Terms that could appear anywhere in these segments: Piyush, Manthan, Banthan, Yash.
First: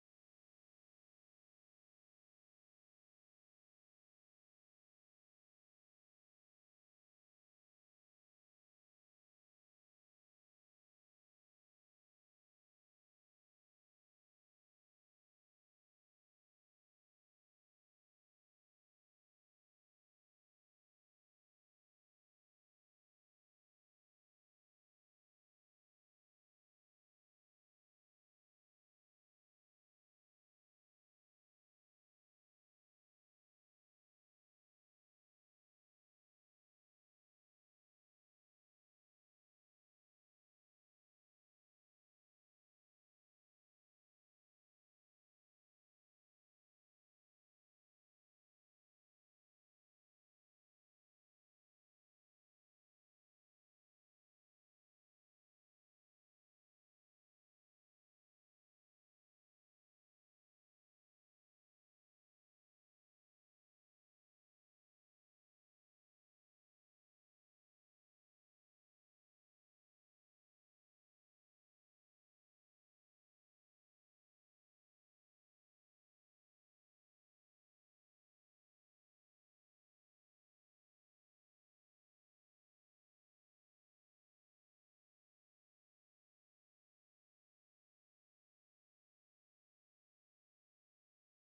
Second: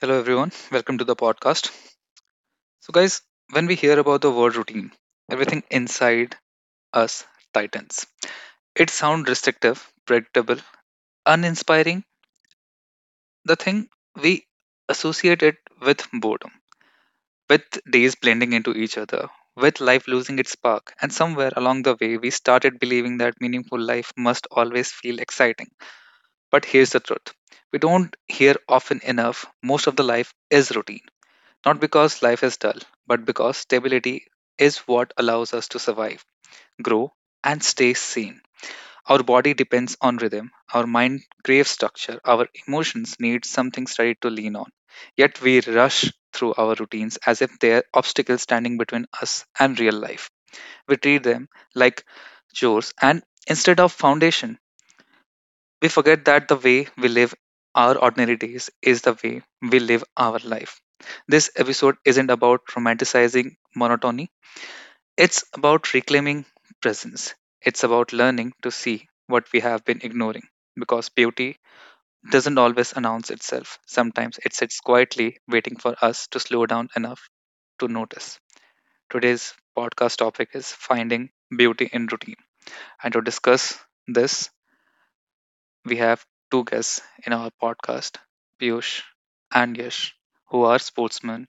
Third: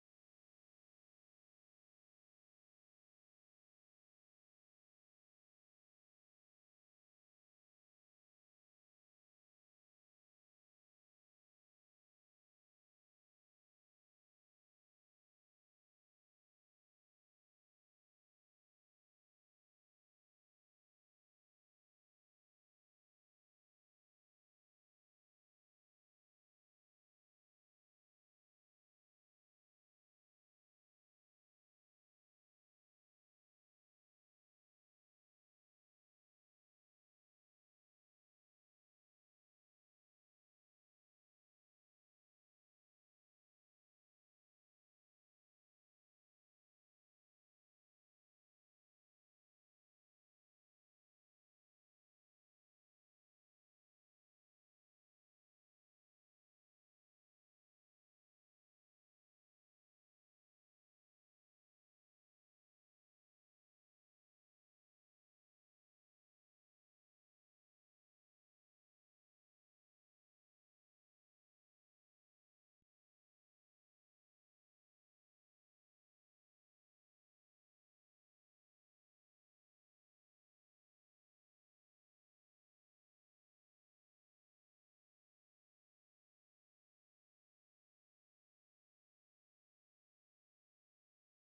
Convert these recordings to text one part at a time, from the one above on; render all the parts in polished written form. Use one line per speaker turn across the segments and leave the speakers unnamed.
Hello, everyone. Welcome to the podcast. So, guys, when we hear about the word routine, everything inside us tightens. It sounds restrictive, predictable, uninspiring, the thing we associate it with boredom, with days blending into each other, with life losing its spark. And somewhere along the way, we started believing that meaningful life must always feel exciting. But here's the truth we don't hear often enough: most of the life is routine. Not because life is dull, but because stability is what allows us to survive, grow, and stay sane. Our body depends on rhythm, our mind craves structure, our emotions need something steady to lean on. Yet we rush through our routines as if they are obstacles standing between us and real life. We treat them like chores, and instead of foundation we forget that the way we live our ordinary days is the way we live our life. This episode isn't about romanticizing monotony, it's about reclaiming presence. It's about learning to see what we have been ignoring, because beauty doesn't always announce itself. Sometimes it sits quietly waiting for us to slow down enough to notice. Today's podcast topic is finding beauty in routine. And to discuss this, we have two guests in our podcast, Piyush and Yash, who are sportsmen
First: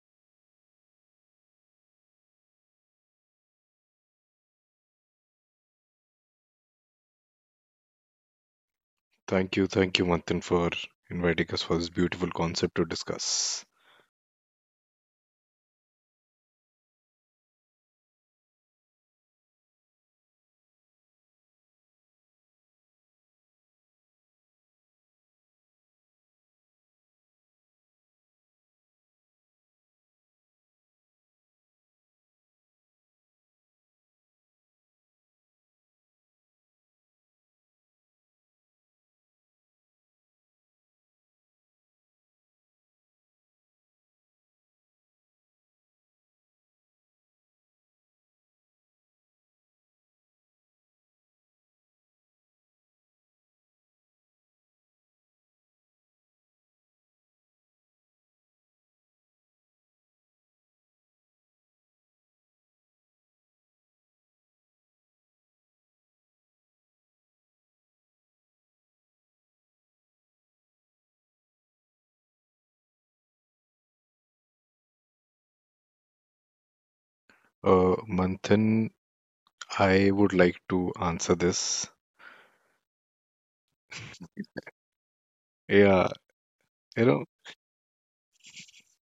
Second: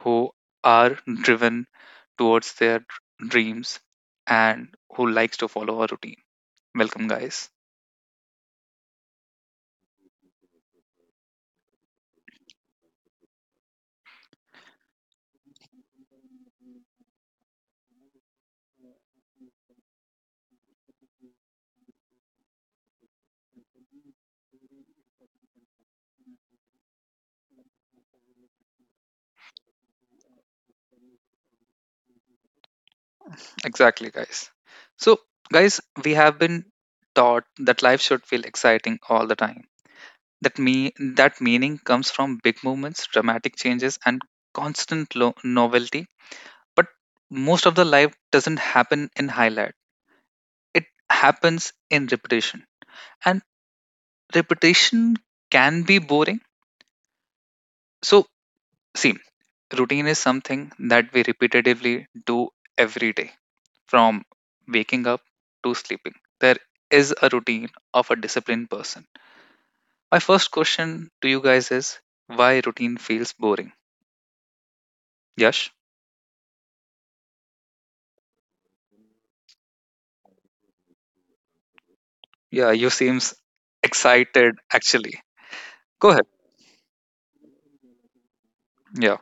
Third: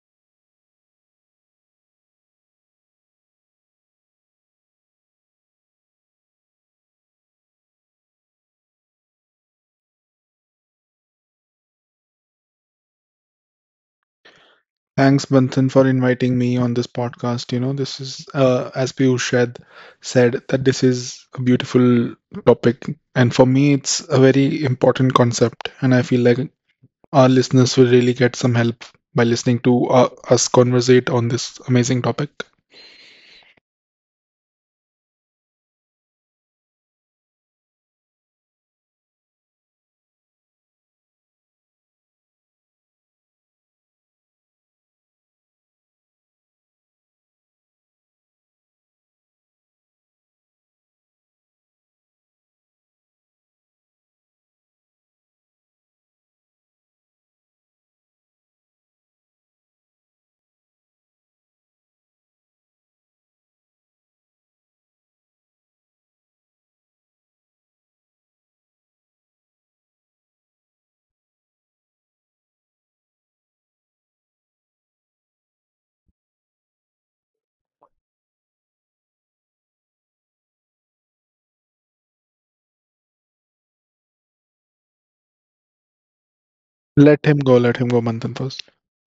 who are driven towards their dreams and who likes to follow a routine. Welcome, guys.
Thank you, Manthan, for inviting us for this beautiful concept to discuss.
Thanks, Banthan, for inviting me on this podcast. You know, this is, as Piyush had said, that this is a beautiful topic. And for me, it's a very important concept. And I feel like our listeners will really get some help by listening to us conversate on this amazing topic.
Exactly, guys. So, guys, we have been taught that life should feel exciting all the time. That me that meaning comes from big moments, dramatic changes, and constant novelty. But most of the life doesn't happen in highlight. It happens in repetition, and repetition can be boring. So, see, routine is something that we repetitively do every day, from waking up to sleeping. There is a routine of a disciplined person. My first question to you guys is, why routine feels boring? Yash?
Manthan, I would like to answer this.
Yeah, you seems excited actually. Go
Yeah,
ahead.
you know,
Let him go, Manthan 1st.
Yeah.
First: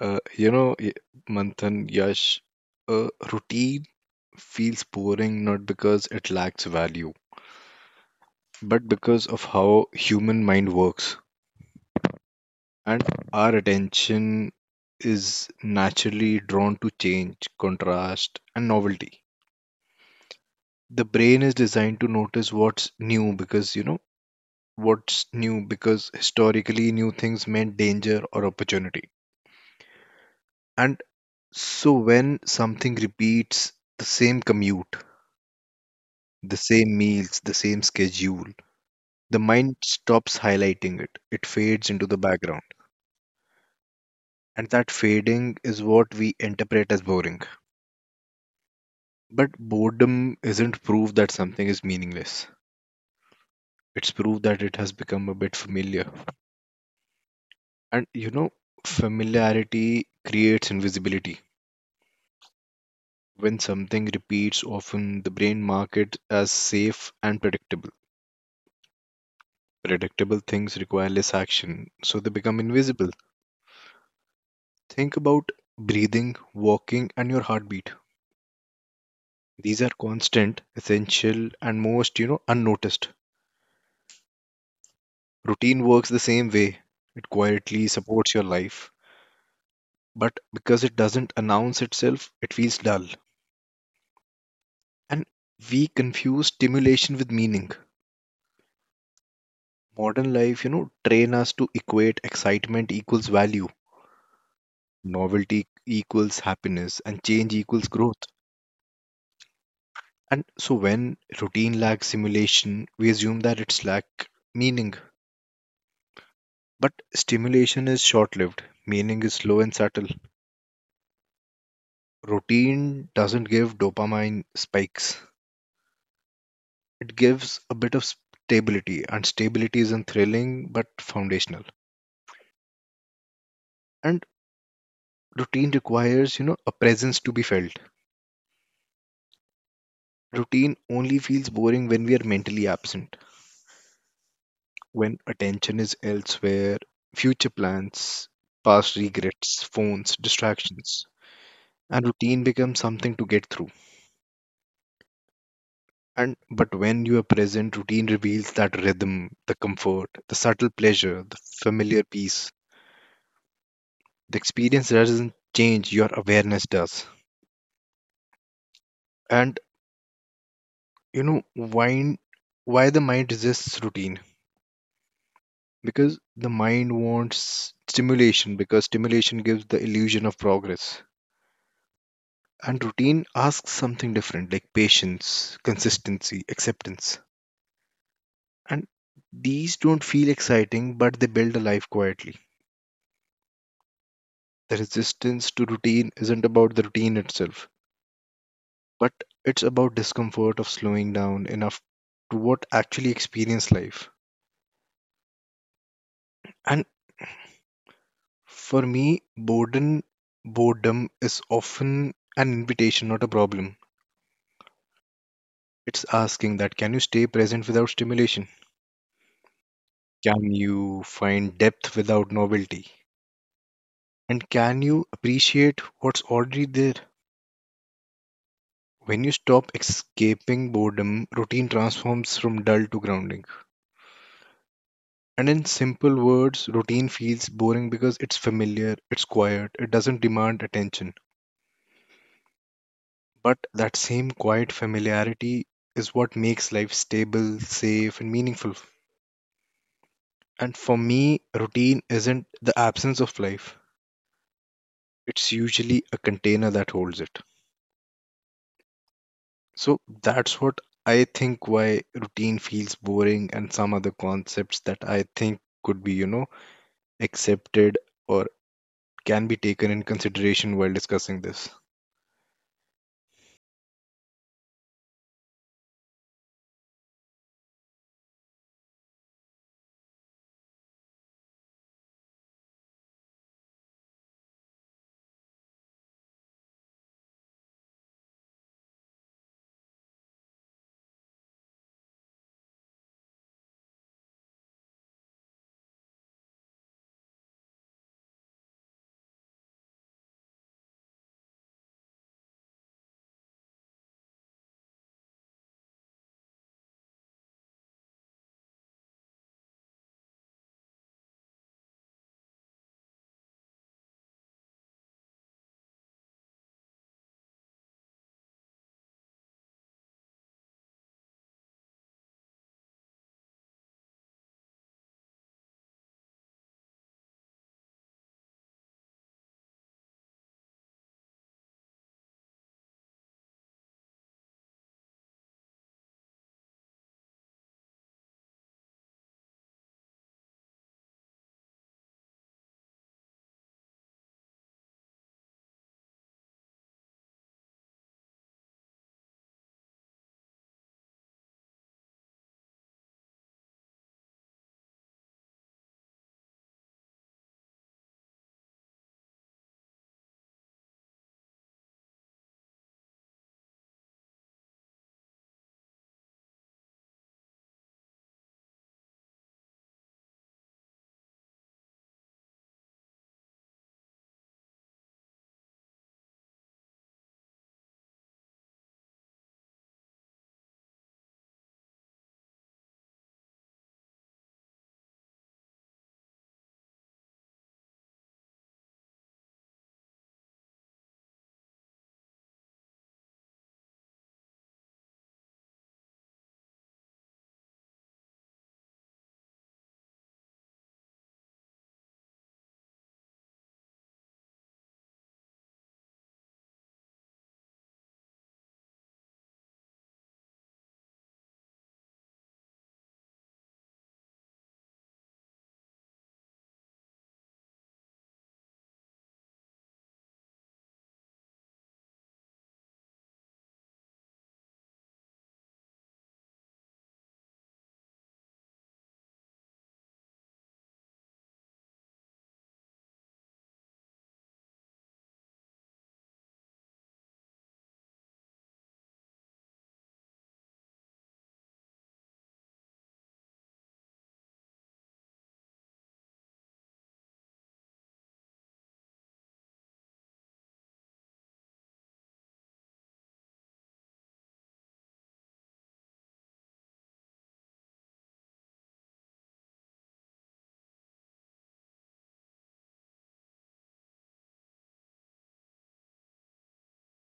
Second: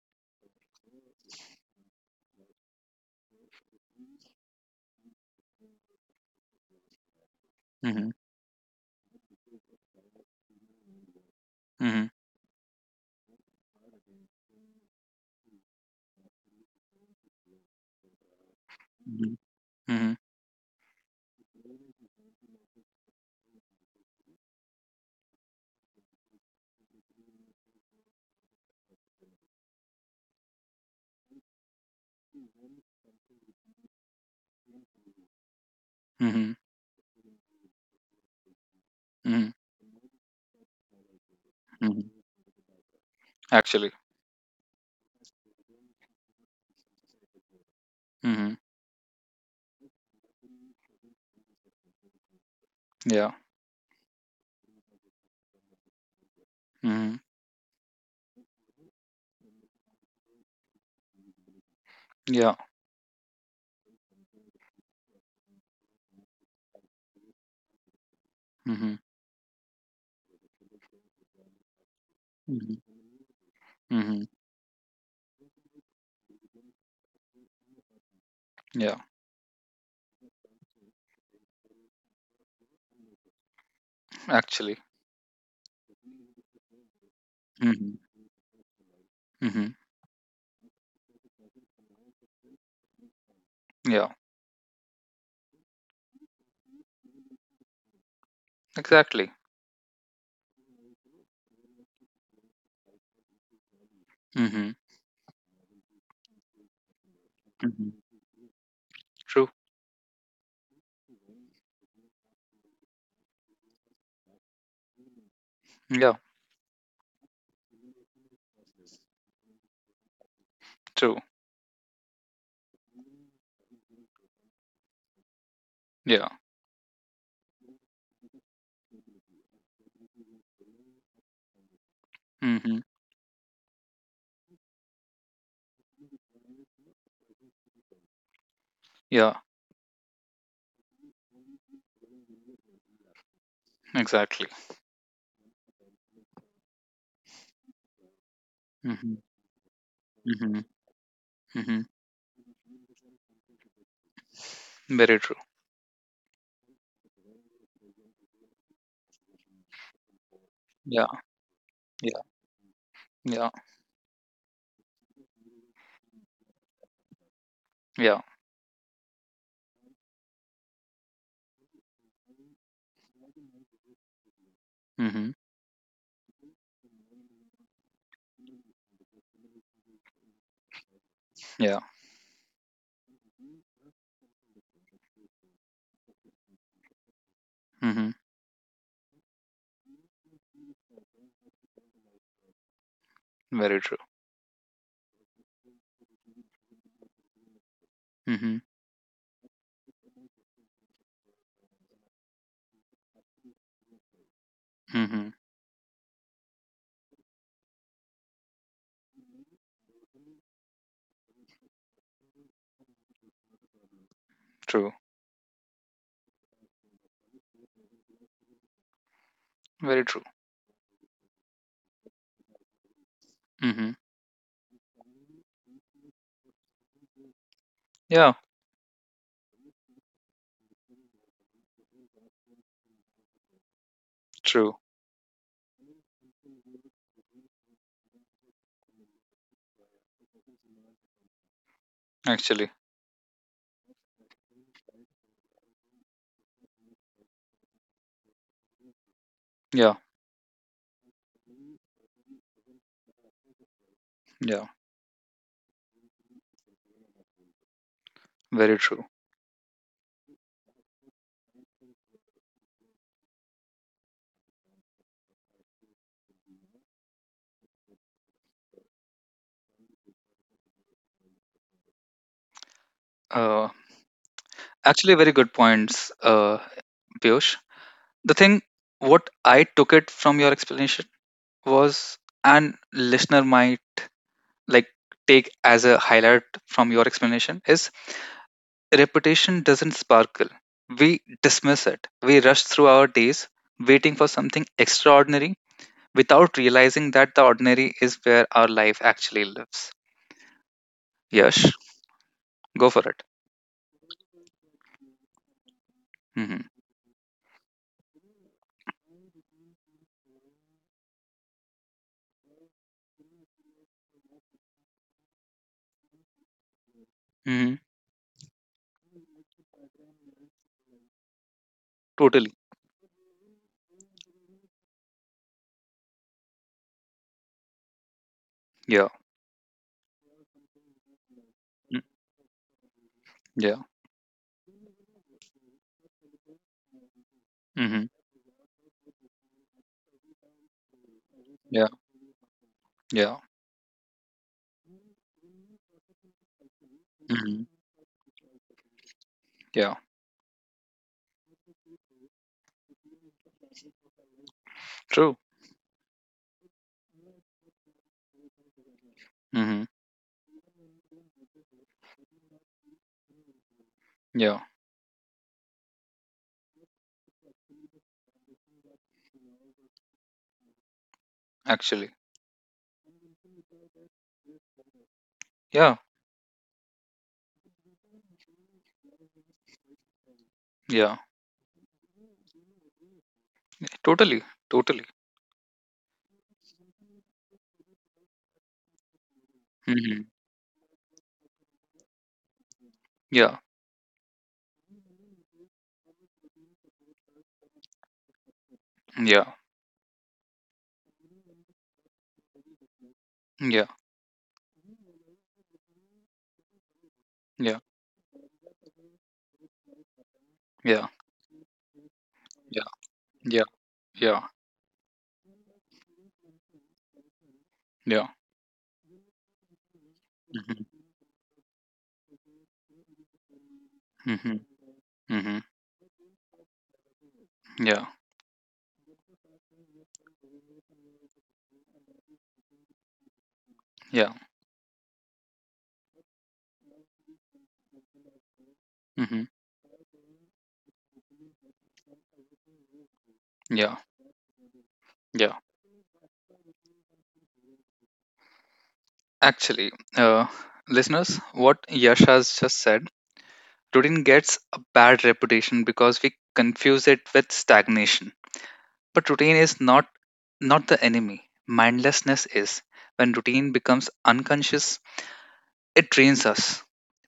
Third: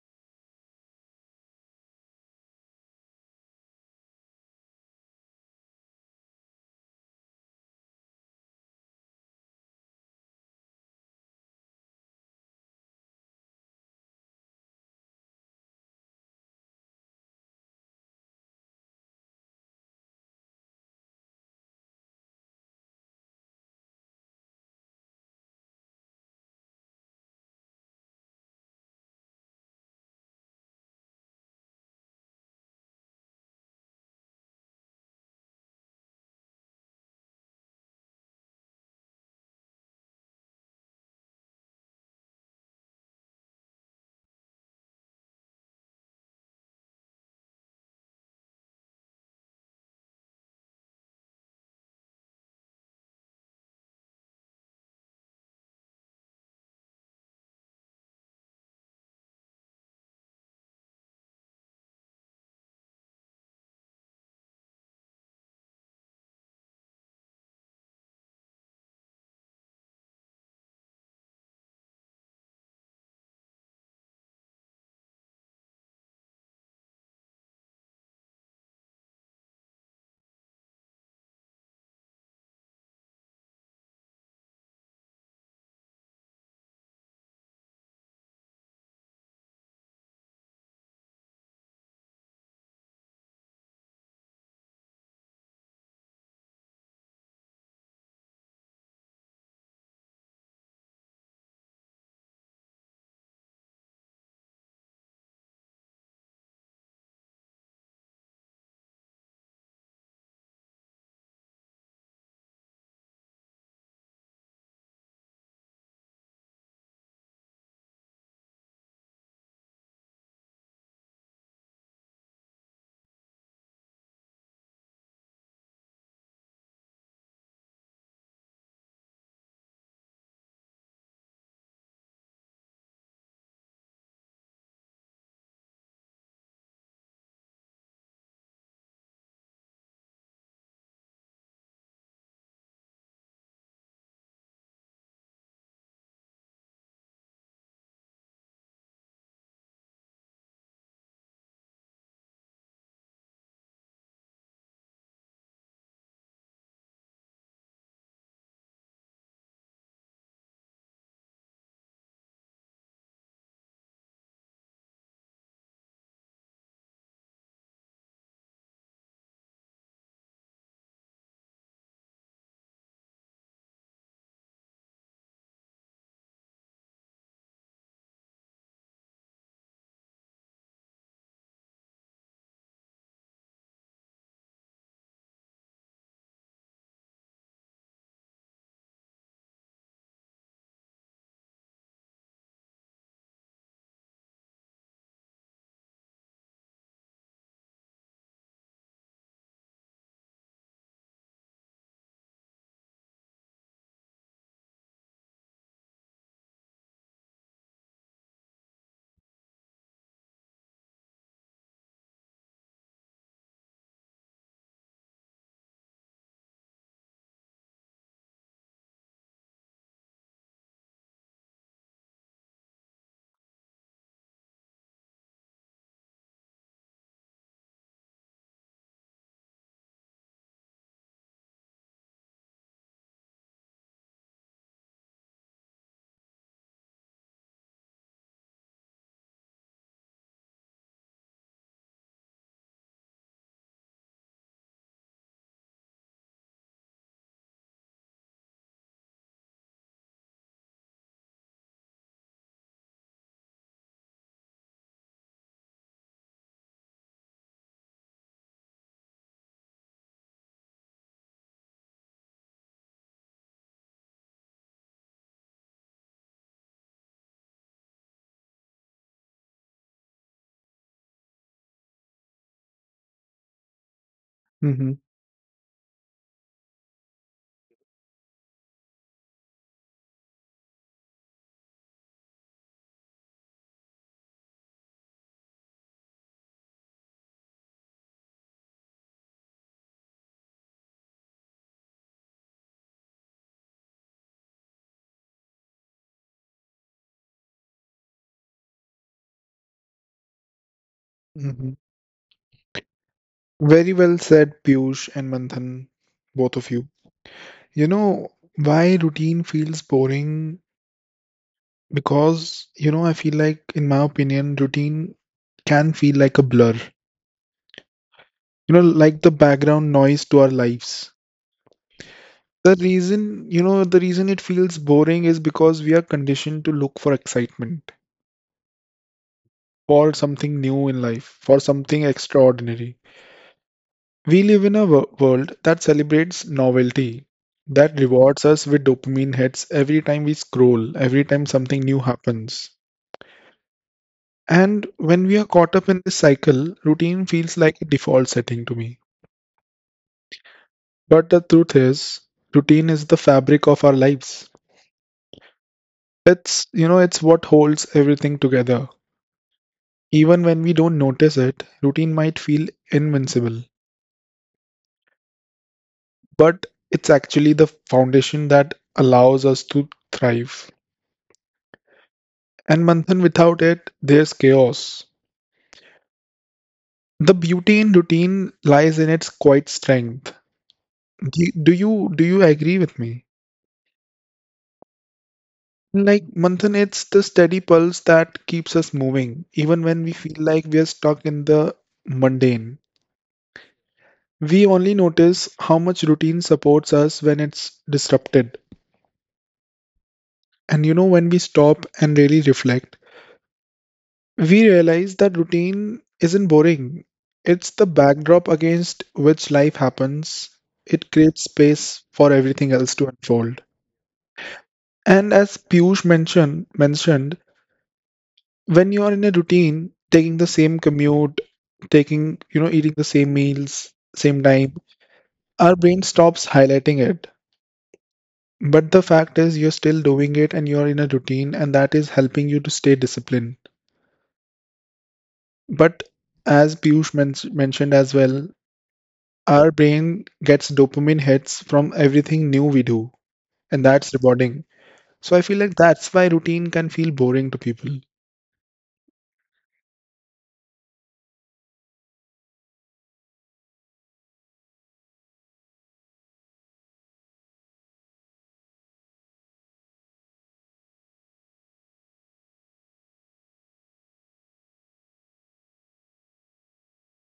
uh, you know, y- Manthan, Yash, routine feels boring not because it lacks value,
Mhm.
but because of how human mind works,
Mhm.
and our attention is naturally drawn to change, contrast, and novelty.
Mhm. Mhm.
The brain is designed to notice what's new because historically new things meant danger or opportunity. And so when something repeats the same commute, the
Mhm.
same meals, the same schedule, the
Mhm.
mind stops highlighting it. It fades into
Mhm.
the background.
Actually.
And that fading is what we interpret as boring.
Mhm.
But boredom isn't proof that something is meaningless.
Yeah.
It's proof that it has become a bit familiar.
Mhm.
And familiarity creates invisibility.
Yeah.
When something repeats often, the brain marks it as safe and predictable.
Mhm.
Predictable things require less action, so they become
Mhm.
invisible.
Mhm.
Think about breathing, walking, and your heartbeat.
Yeah.
These are constant, essential, and most, unnoticed.
Actually.
Routine works the same way. It quietly
Mhm.
supports your life,
Mhm.
but because it doesn't announce itself, it feels dull.
Yeah.
And we confuse stimulation with meaning.
Exactly.
Modern life, train us to equate excitement equals value,
Mhm.
novelty equals happiness, and change equals
Mhm.
growth,
True.
and so when routine lacks simulation we assume that it's lack meaning,
Yeah.
but stimulation is short lived, meaning is slow and subtle.
True.
Routine doesn't give dopamine spikes,
Yeah.
it gives a bit of stability, and stability isn't thrilling but foundational.
Mm-hmm.
And routine requires, a presence to be felt.
Yeah,
Routine only feels boring when we are mentally absent.
exactly.
When attention is elsewhere, future plans, past
hmm
regrets, phones,
hmm
distractions,
hmm
and routine becomes something to get through.
Very true.
And but when you are present, routine reveals that rhythm, the comfort, the subtle
Yeah,
pleasure, the familiar
yeah,
peace.
yeah,
The experience doesn't change, your awareness does.
yeah.
And you know why the mind resists routine?
hmm
Because the mind wants stimulation, because stimulation gives the illusion of progress.
Yeah.
And routine asks something different, like patience, consistency, acceptance.
hmm
And these don't feel exciting, but they build a life quietly.
Very true.
The resistance to routine isn't about the routine itself,
hmm
but it's about discomfort of slowing down enough to what actually experience life.
hmm
And for me, boredom is often an invitation, not a problem.
True.
It's asking that can you stay present without stimulation?
Very true.
Can you find depth without novelty?
hmm
And can you appreciate what's already there?
Yeah,
When you stop escaping boredom, routine transforms from dull to grounding.
true.
And in simple words, routine feels boring because it's familiar, it's quiet, it doesn't demand attention.
Actually,
But that same quiet familiarity is what makes life stable, safe, and meaningful.
yeah,
And for me, routine isn't the absence of life,
yeah.
it's usually a container that holds it.
Very true.
So that's what I think why routine feels boring, and some other concepts that I think could be, accepted or can be taken in consideration while discussing this.
Uh,
Mm-hmm,
Actually, very good points, Piyush. The thing, what I took it from your explanation was, and listener might like take as a highlight from your explanation is: reputation doesn't sparkle. We dismiss it. We rush through our days waiting for something extraordinary without realizing that the ordinary is where our life actually lives.
mm-hmm.
Yes, go for it.
Very well said, Piyush and Manthan, both of
hmm
you. You know, why routine feels boring. Because, you know, I feel like, in my opinion, routine can feel like a blur.
hmm
You know, like the background noise to our lives.
Totally.
The reason, you know, the reason it feels boring is because we are conditioned to look for excitement,
Yeah.
for something new in life, for something
Mm,
extraordinary.
yeah.
We live in a world that celebrates novelty, that
hmm
rewards us with dopamine hits every time we scroll, every time something
Yeah.
new happens.
Yeah.
And when we are caught up in this cycle, routine feels
hmm
like a default setting to me.
Yeah.
But the truth is, routine is the fabric of our lives.
True.
It's, you know, it's what holds everything together.
hmm
Even when we don't notice it, routine might feel invincible,
Yeah.
but it's actually the foundation that allows us to thrive.
Actually.
And Manthan, without it, there's chaos.
Yeah.
The beauty in routine lies in its quiet strength.
Yeah.
Do you agree with me?
Totally. Totally.
Like Manthan, it's the steady pulse that keeps us moving, even when we feel
hmm
like we are stuck in the mundane.
Yeah.
We only notice how much routine supports us when it's disrupted.
Yeah.
And you know, when we stop and really reflect,
Yeah,
we realize that routine isn't boring. It's
yeah,
the backdrop against which life happens. It
yeah,
creates space for everything else
yeah,
to unfold.
yeah, yeah,
And as Piyush mentioned,
yeah.
when you are in a routine, taking the same
Mhm,
commute, taking, you know, eating the same meals, same
mhm,
time,
mhm.
our brain stops highlighting it.
Yeah,
But the fact is, you're still doing it and you're in a routine, and that is helping you to stay disciplined.
yeah,
But as Piyush mentioned as well,
mhm,
our brain gets dopamine hits from everything new we do, and
yeah,
that's rewarding. So I feel
yeah.
like that's why routine can feel boring to people.
Actually, uh, listeners, what Yash has just said, routine gets a bad reputation because we confuse it with stagnation. But routine is not the enemy. Mindlessness is. When routine becomes unconscious, it trains us.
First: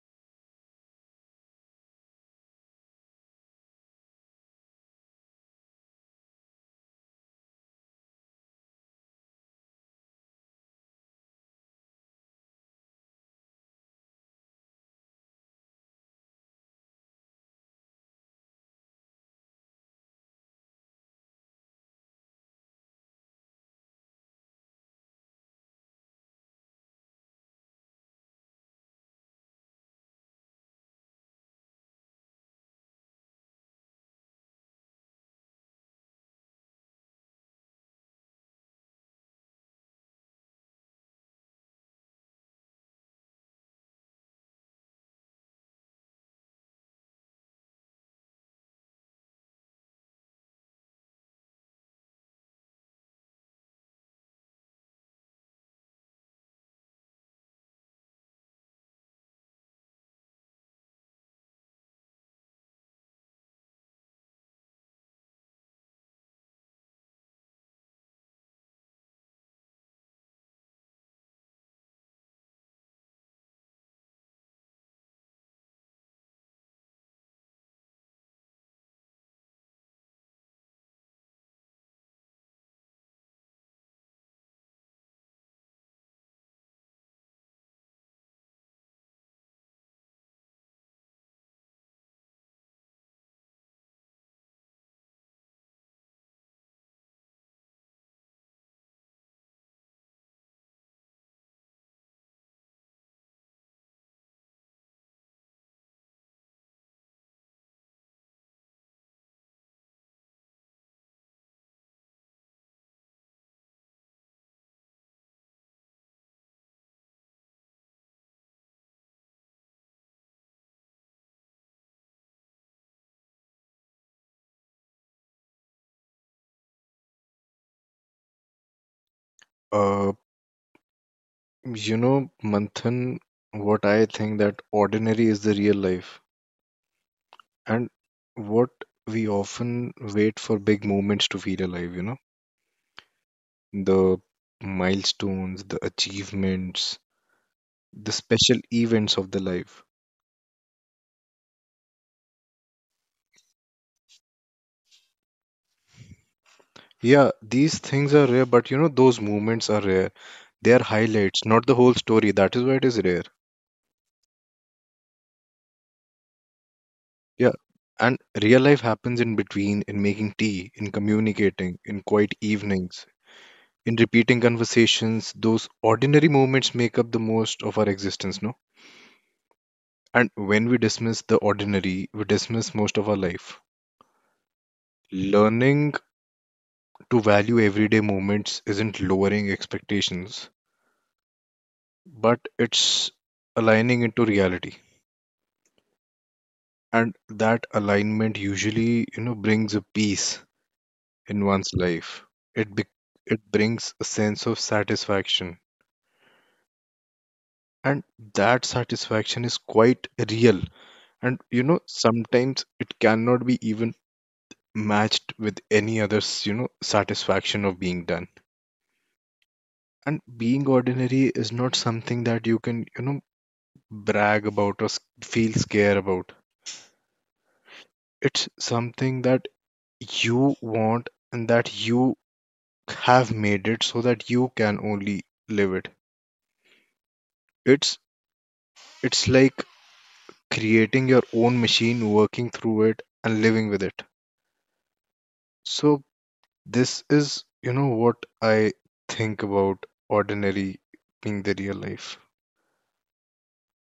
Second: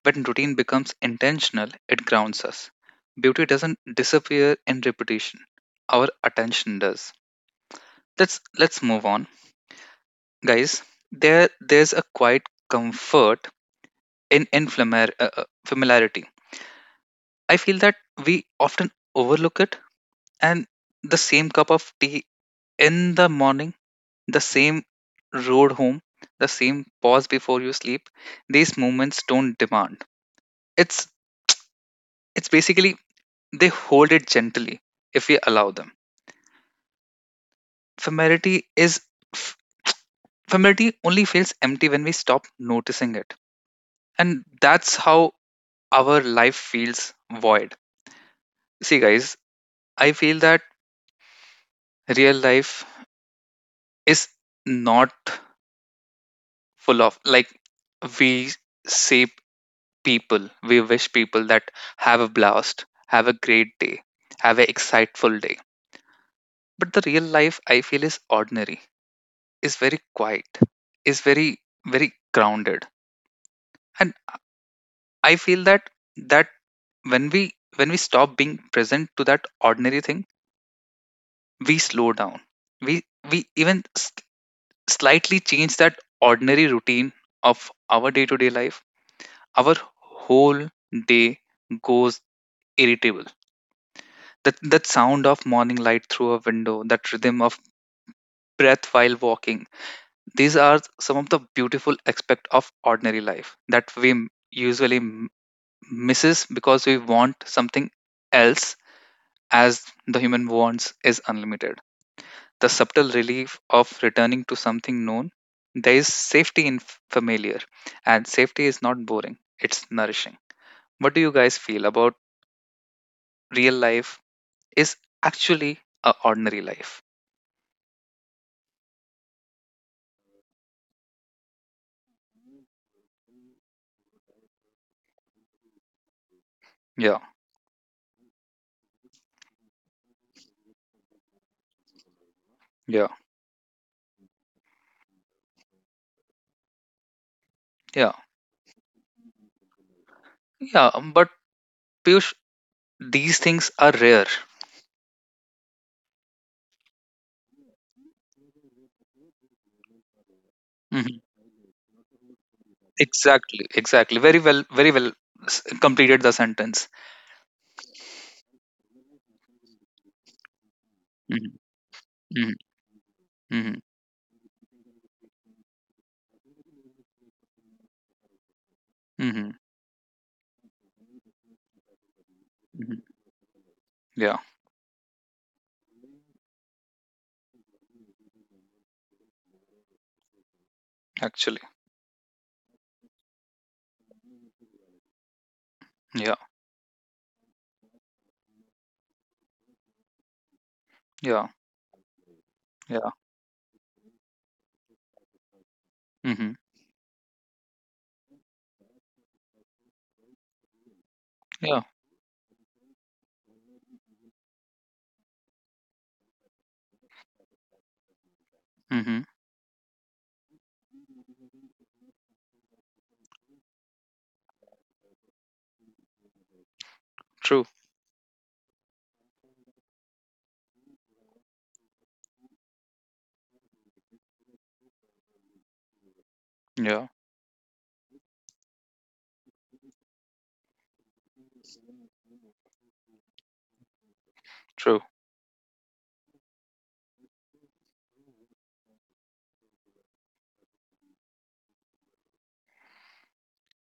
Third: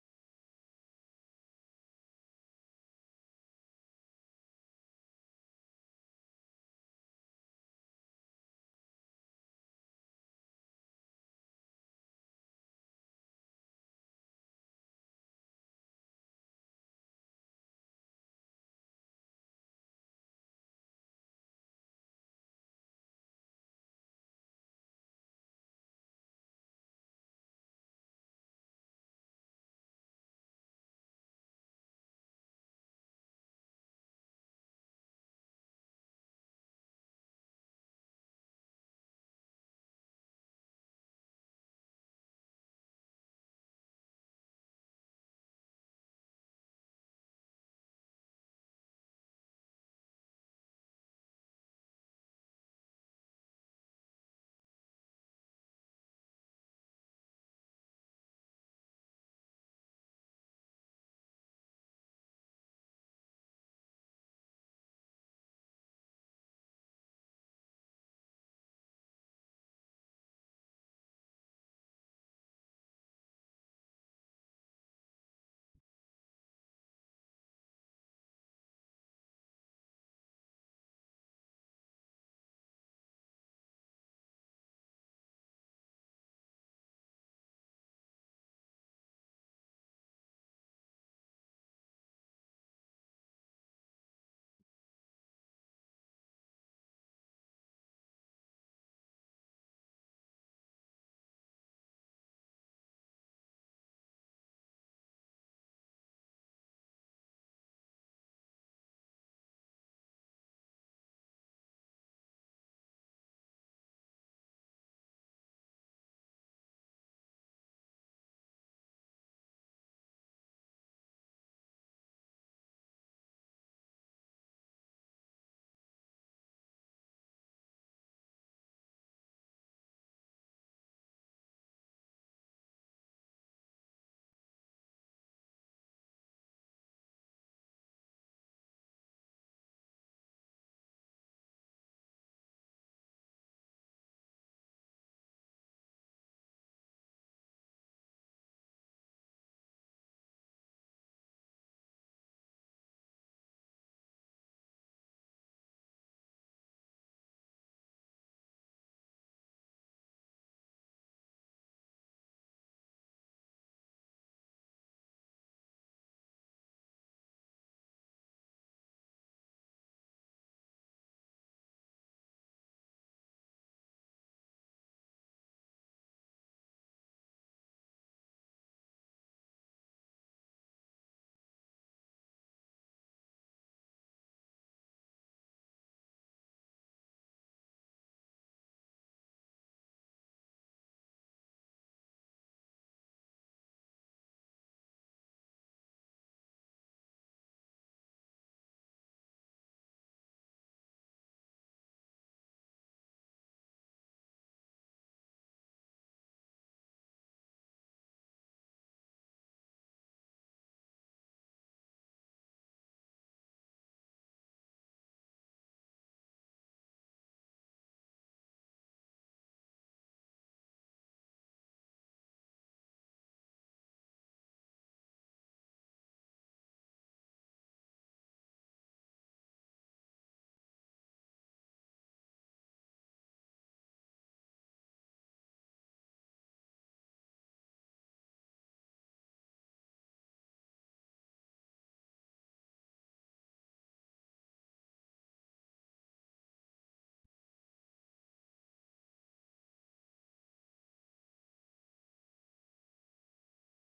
When routine becomes intentional, it grounds us. Beauty doesn't disappear in repetition. Our attention does. Let's move on, guys. There's a quiet comfort in familiarity. I feel that we often overlook it. And the same cup of tea in the morning, the same road home, the same pause before you sleep. These moments don't demand. It's it's basically They hold it gently if we allow them. Familiarity is f- familiarity only feels empty when we stop noticing it. And that's how our life feels void. See, guys, I feel that real life is not full of, like, we say people, we wish people that have a blast, have a great day, have an exciteful day. But the real life I feel is ordinary, is very quiet, is very, very grounded. And I feel that that when we when we stop being present to that ordinary thing, we slow down, we we even s- slightly change that ordinary routine of our day to day life, our whole day goes irritable. That sound of morning light through a window, that rhythm of breath while walking, these are some of the beautiful aspect of ordinary life that we usually m- misses because we want something else, as the human wants is unlimited. The subtle relief of returning to something known. There is safety in familiar, and safety is not boring, it's nourishing. What do you guys feel about real life is actually a ordinary life?
Uh, Manthan, what I think that ordinary is the real life,
Yeah,
and what we often wait for big moments to feel alive,
yeah,
the milestones, the achievements, the
yeah,
special events of the life.
yeah. But Piyush, these things are rare.
Yeah, these things are rare, but you know, those moments are rare. They are
Mhm.
highlights, not the whole story. That is why it is rare.
Exactly, exactly. Very well, very well s- completed the sentence.
Yeah. And real life happens in between, in making tea, in
hmm
communicating, in quiet evenings,
hmm
in repeating conversations. Those ordinary moments make up the most of our existence, no?
hmm
And when we dismiss the ordinary, we dismiss most
hmm
of our life.
Yeah,
Learning to value everyday moments isn't lowering expectations,
actually.
but it's aligning into reality.
Yeah,
And that alignment usually, brings a peace in
yeah,
one's life. it be-
yeah.
it brings a sense of satisfaction,
hmm
and that satisfaction is quite real, and you know,
Yeah.
sometimes it cannot be even matched with any other satisfaction of being done.
Mm-hmm.
And being ordinary is not something that you can, brag about or feel scared about.
True.
It's something that you want, and that you have made it so that you can only live it.
Yeah.
It's it's like creating your own machine, working through it and living with it.
True.
So this is, what I think about ordinary being the real life.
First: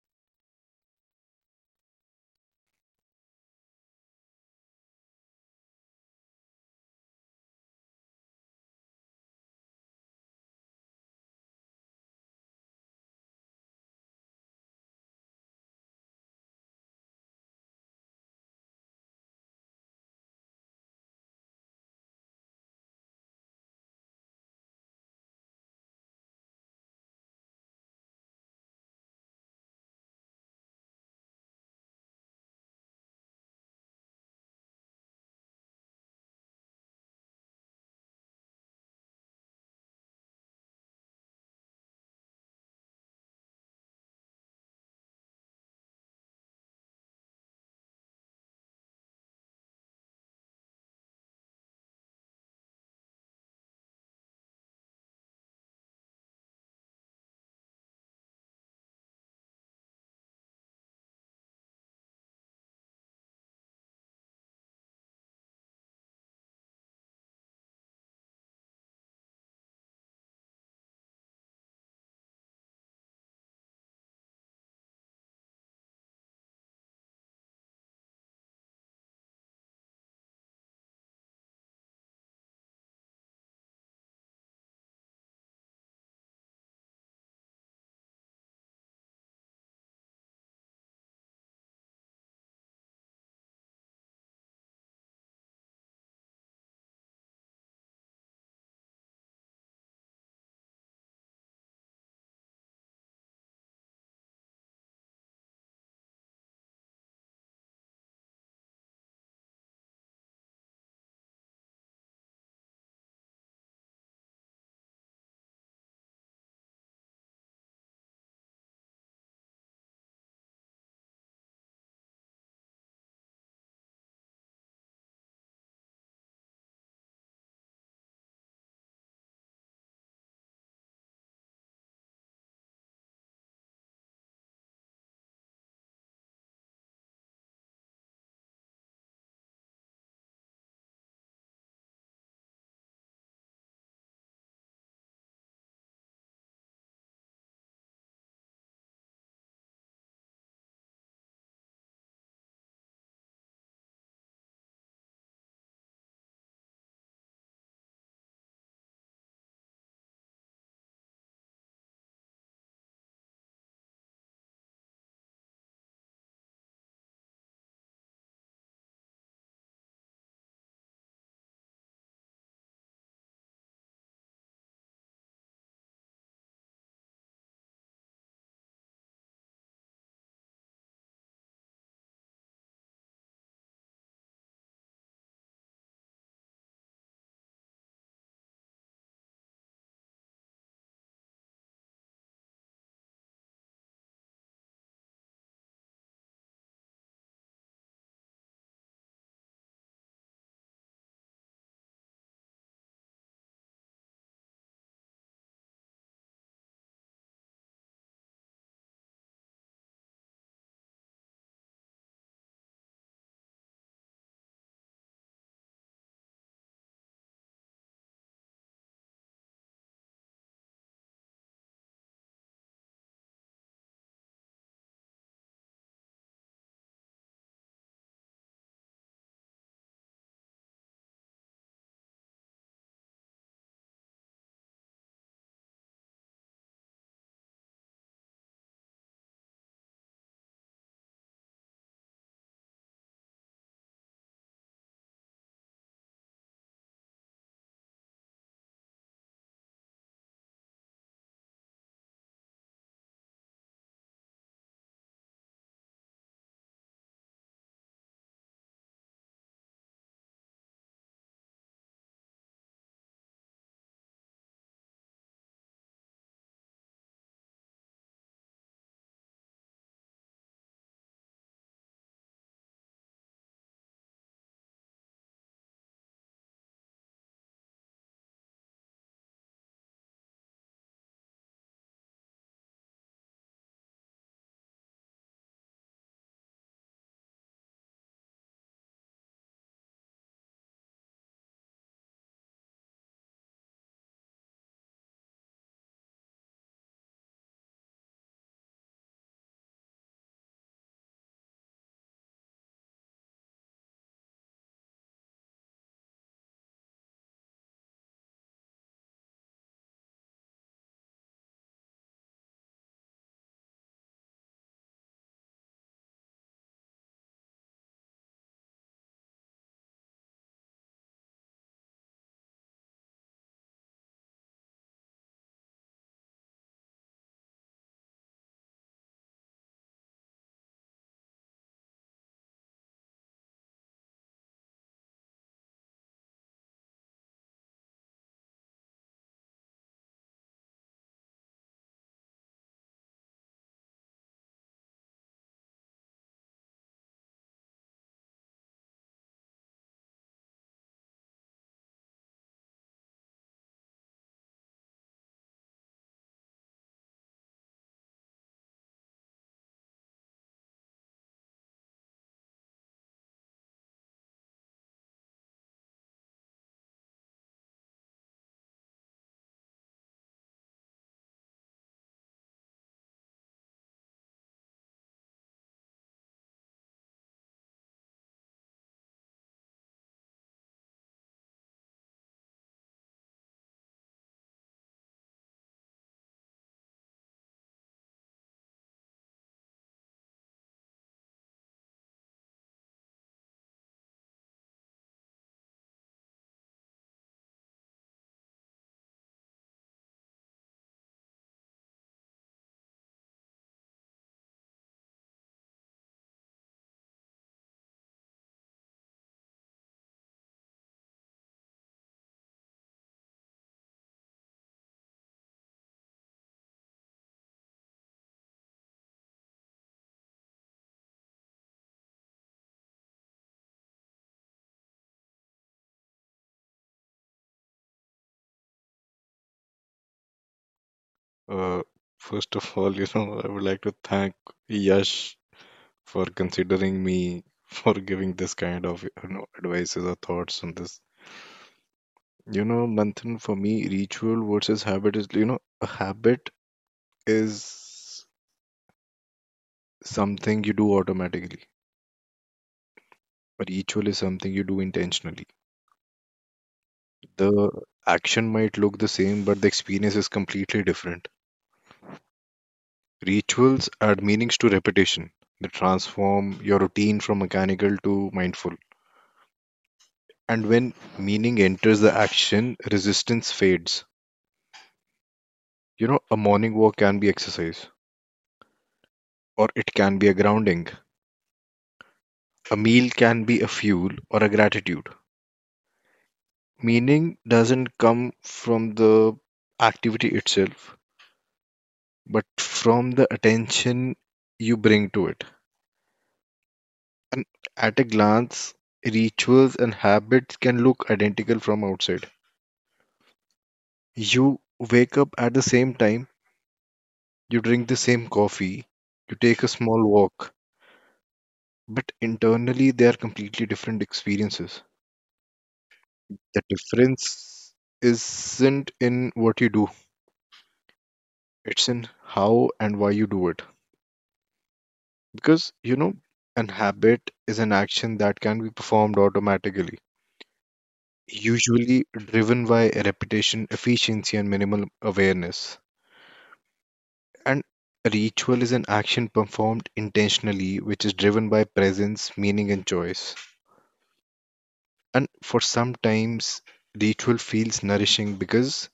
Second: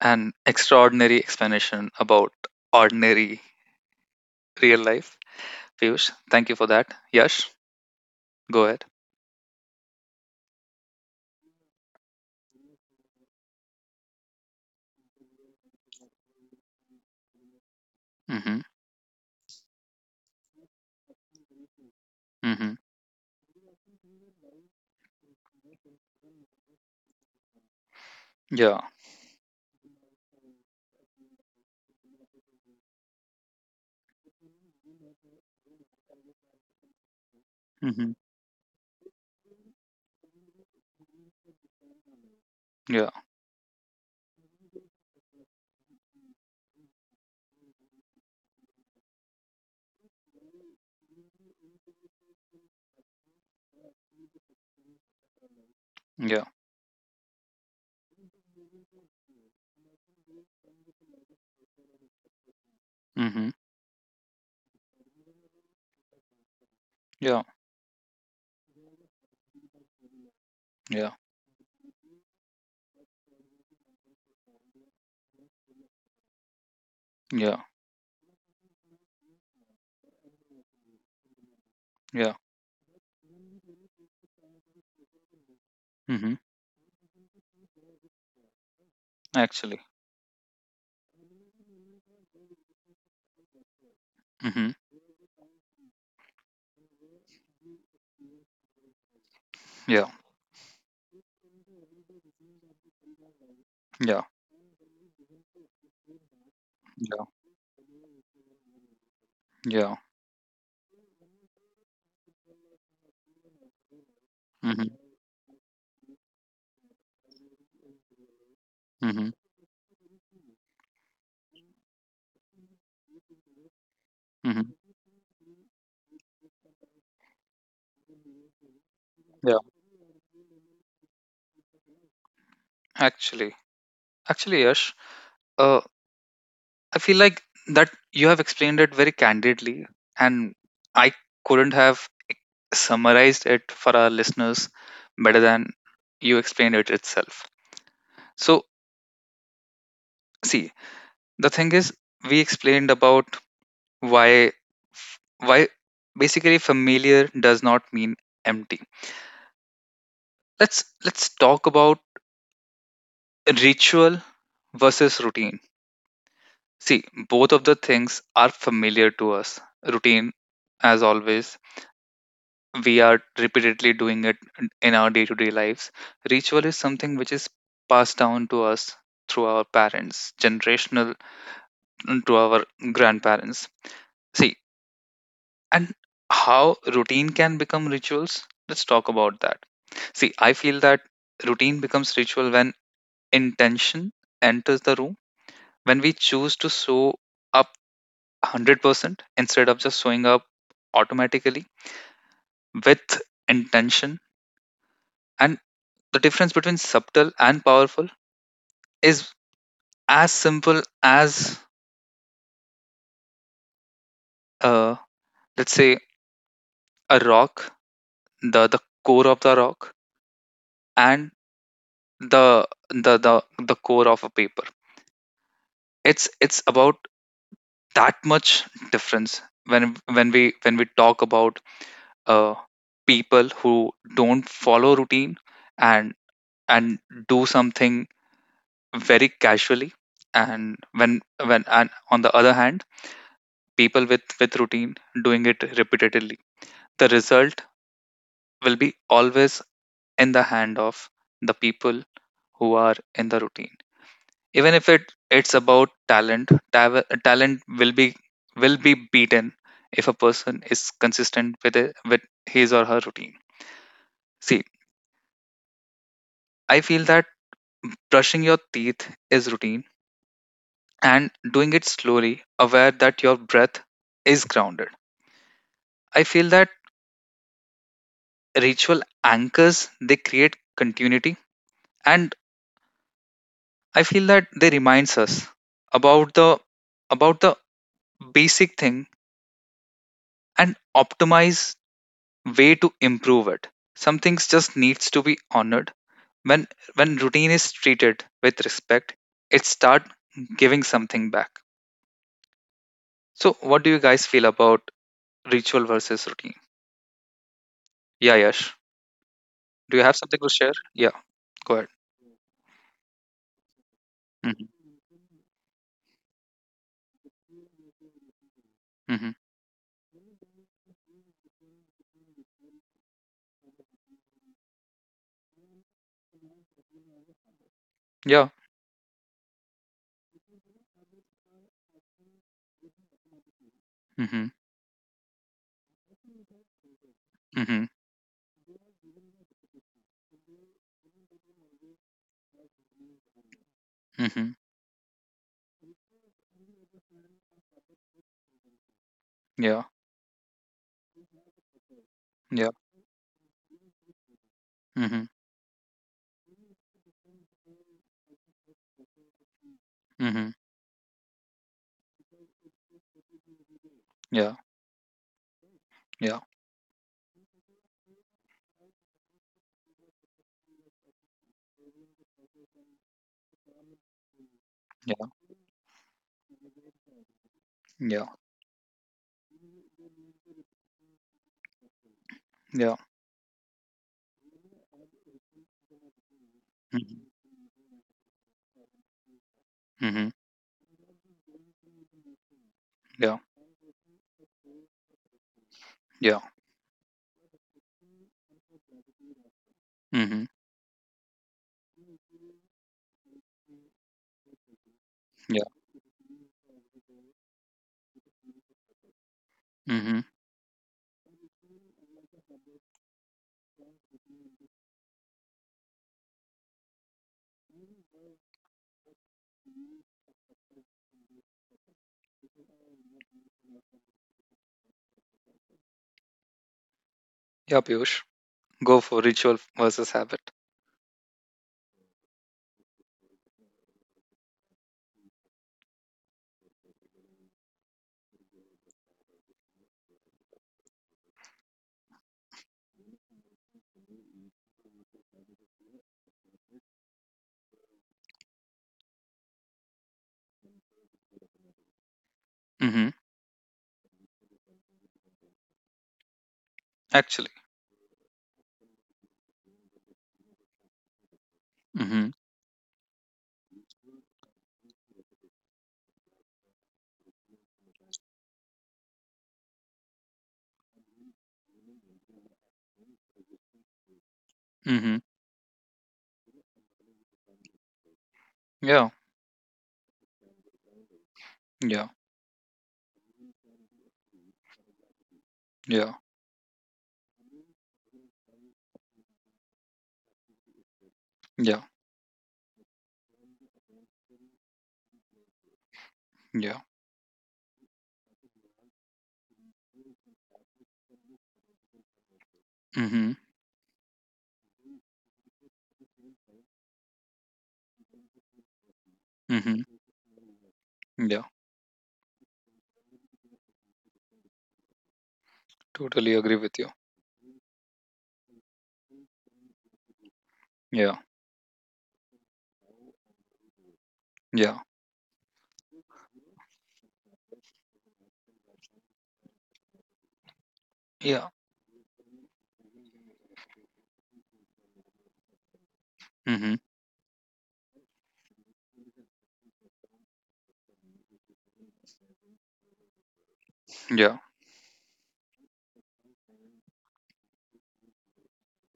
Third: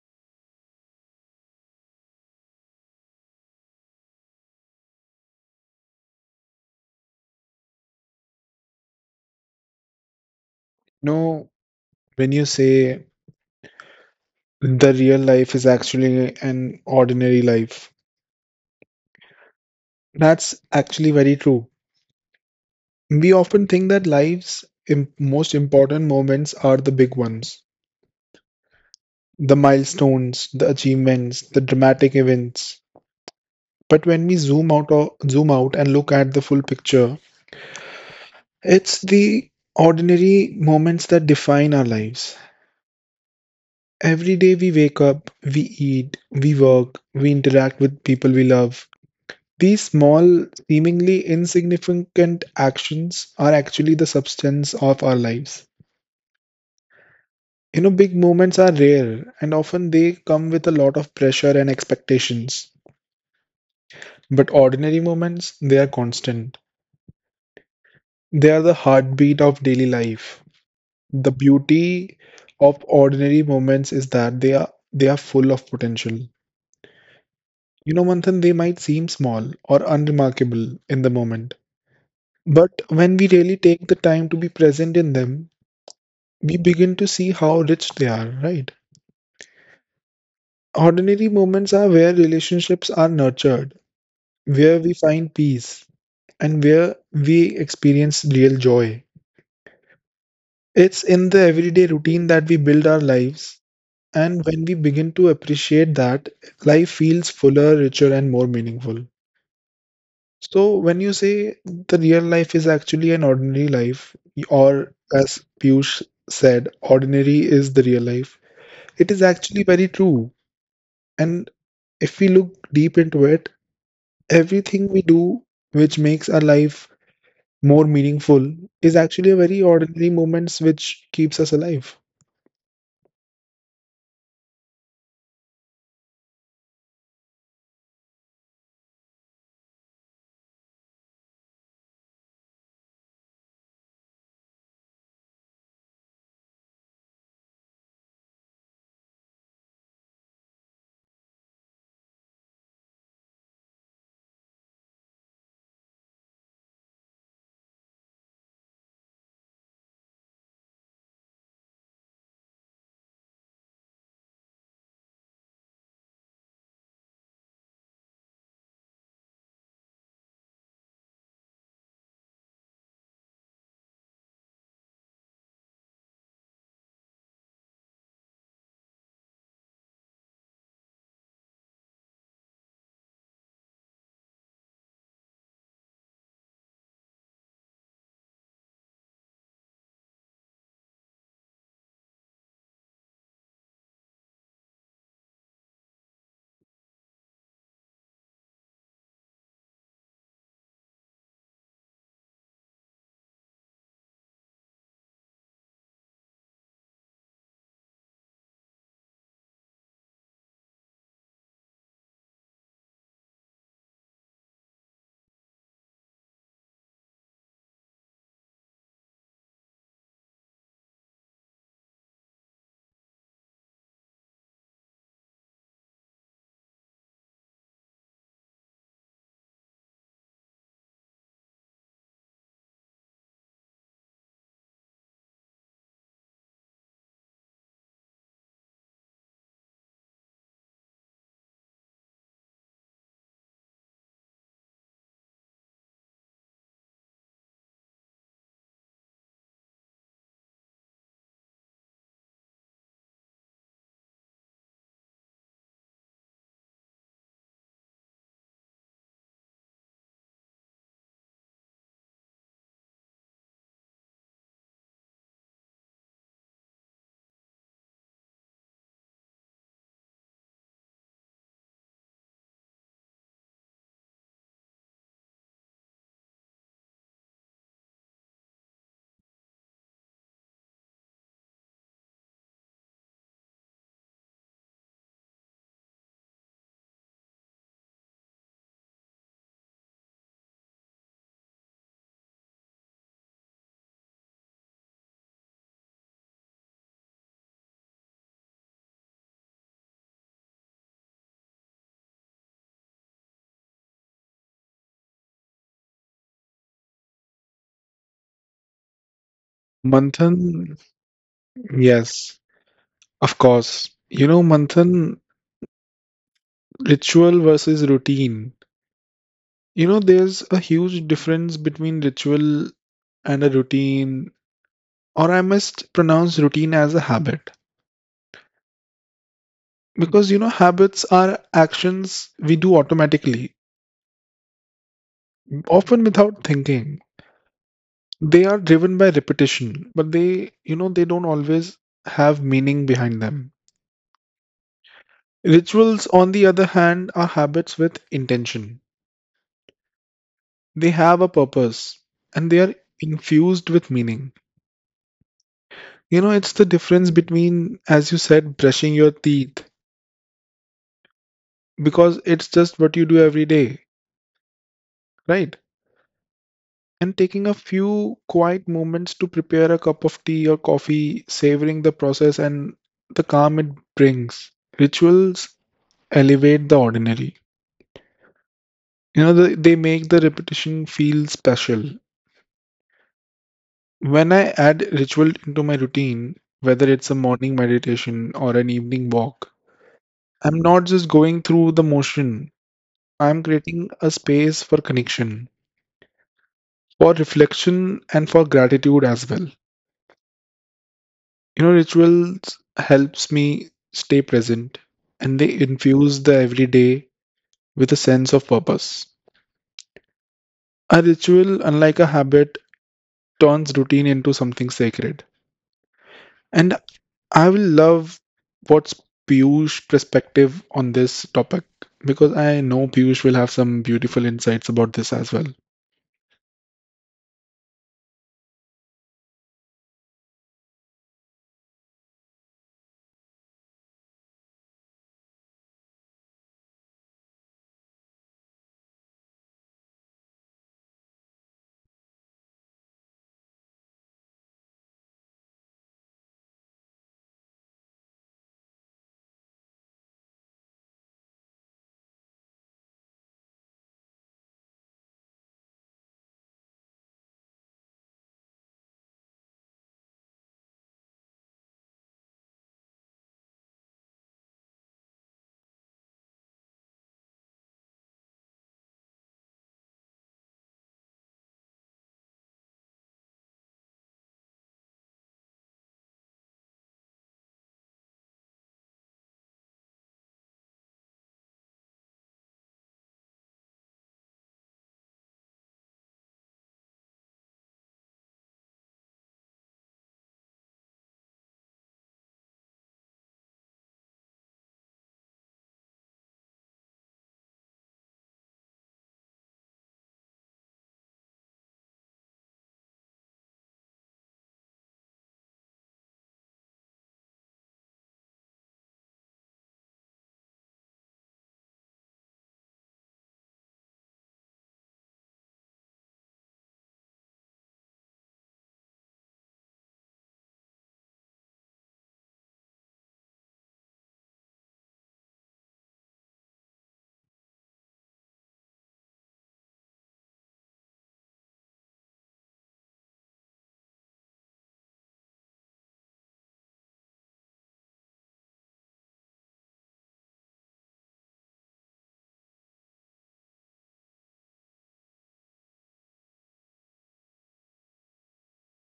An extraordinary explanation about ordinary real life. Piyush, thank you for that. Yash, go ahead.
No, when you say the real life is actually an ordinary life.
Mm-hmm.
That's actually very true.
Mm-hmm.
We often think that life's most important moments are the big ones,
Yeah.
the milestones, the achievements, the dramatic events. But when we zoom out and look at the full picture,
Mm-hmm.
it's the ordinary moments that define our lives.
Yeah.
Every day we wake up, we eat, we work, we interact with people we love. These small, seemingly insignificant actions are actually the substance of our lives.
Yeah.
You know, big moments are rare and often they come with a lot of pressure and expectations.
Mm-hmm.
But ordinary moments, they are constant.
Yeah.
They are the heartbeat of daily life.
Yeah.
The beauty of ordinary moments is that they are full of potential.
Yeah.
You know, Manthan, they might seem small or unremarkable in the moment.
Yeah.
But when we really take the time to be present in them,
Mm-hmm.
we begin to see how rich they are, right?
Actually.
Ordinary moments are where relationships are nurtured,
Mm-hmm.
where we find peace, and where we experience real joy.
Yeah.
It's in the everyday routine that we build our lives,
Yeah.
and when we begin to appreciate that, life
Yeah.
feels fuller, richer, and more meaningful.
Yeah.
So, when you say the real life is actually an ordinary life,
Mm-hmm.
or as Piyush said, ordinary is the real life, it is
Mm-hmm.
actually very true. And if we look deep into it,
Mm-hmm.
everything we do which makes our life more meaningful is actually a
Yeah,
very ordinary moments which keeps us alive.
actually, actually, Yash, uh, I feel like that you have explained it very candidly, and I couldn't have summarized it for our listeners better than you explained it itself. So, see, the thing is, we explained about why why basically familiar does not mean empty. Let's talk about ritual versus routine. See, both of the things are familiar to us. Routine, as always, we are repeatedly doing it in our day to day lives. Ritual is something which is passed down to us through our parents, generational to our grandparents. See, and how routine can become rituals? Let's talk about that. See, I feel that routine becomes ritual when intention enters the room, when we choose to show up 100% instead of just showing up automatically with intention. And the difference between subtle and powerful is as simple as, uh, let's say, a rock, the core of the rock and the the the, the core of a paper. It's about that much difference when when we talk about, uh, people who don't follow routine and and do something very casually, and when and on the other hand people with routine doing it repetitively, the result will be always in the hand of the people who are in the routine. Even if it it's about talent, talent will be, will be beaten if a person is consistent with it, with his or her routine. See, I feel that brushing your teeth is routine, and doing it slowly aware that your breath is grounded, I feel that ritual anchors. They create continuity, and I feel that they reminds us about the about the basic thing and optimize way to improve it. Some things just needs to be honored. When when routine is treated with respect, it start giving something back. So what do you guys feel about ritual versus routine? Yeah, Yash. Do you have
Manthan,
something to share? Yeah, go ahead.
yes, of course. You know,
Mm-hmm.
Manthan, ritual versus routine.
Mm-hmm.
You know, there's a huge difference between ritual and a routine, or I must pronounce routine as a habit.
Yeah.
Because, you know, habits are actions we do automatically,
Mm-hmm.
often without thinking.
Mm-hmm.
They are driven by repetition, but they, you know, they don't always have meaning behind them.
Mm-hmm.
Rituals, on the other hand, are habits with intention.
Yeah.
They have a purpose and they are
Yeah.
infused with meaning.
Mm-hmm.
You know, it's the difference between, as you said, brushing your teeth
Mm-hmm.
because it's just what you do every day,
Yeah.
right?
Yeah.
And taking a few quiet moments to prepare a cup of tea or coffee, savoring the process and the calm it brings.
Yeah.
Rituals elevate the ordinary.
Yeah.
You know, they make the repetition feel special.
Yeah.
When I add ritual into my routine, whether it's a
Mm-hmm.
morning meditation or an evening walk,
Mm-hmm.
I'm not just going through the motion. I'm
Yeah.
creating a space for connection,
Yeah.
for reflection, and for gratitude as well.
Mm-hmm.
You know, rituals helps me stay present, and they
Yeah.
infuse the everyday with a sense of purpose.
Mm-hmm.
A ritual, unlike a habit, turns routine into something sacred. And I will love what's Piyush's perspective on this topic because I know Piyush will have some beautiful insights about this as well.
Yeah, Piyush, go for ritual versus habit.
Uh, First of all, I would like to thank Yash for considering me for giving this kind of, advices or thoughts on this. You know, Manthan, for me, ritual versus habit is, a habit is something you do automatically.
hmm
A ritual is something you do intentionally.
Actually.
The action might look the same, but the experience is completely different.
hmm
Rituals add meanings to repetition. They transform your routine from mechanical to mindful. And when meaning enters the action, resistance fades.
hmm
You know, a morning walk can be exercise,
Yeah.
or it can be a grounding.
Yeah.
A meal can be a fuel or a gratitude.
Yeah.
Meaning doesn't come from the activity itself,
Yeah.
but from the attention you bring to it.
Yeah.
And at a glance, rituals and habits can look identical from outside.
hmm
You wake up at the same time, you drink the same coffee, you take a
hmm
small walk,
Yeah.
but internally they are completely different experiences.
Totally agree
The
with you.
difference isn't in what you do,
Yeah.
it's in how and why you do it.
Yeah.
Because, an habit is an action that can be performed automatically,
Yeah.
usually driven by repetition, efficiency, and minimal awareness.
hmm
And ritual is an action performed intentionally, which is driven by presence, meaning, and choice.
Yeah.
And for sometimes, ritual feels nourishing because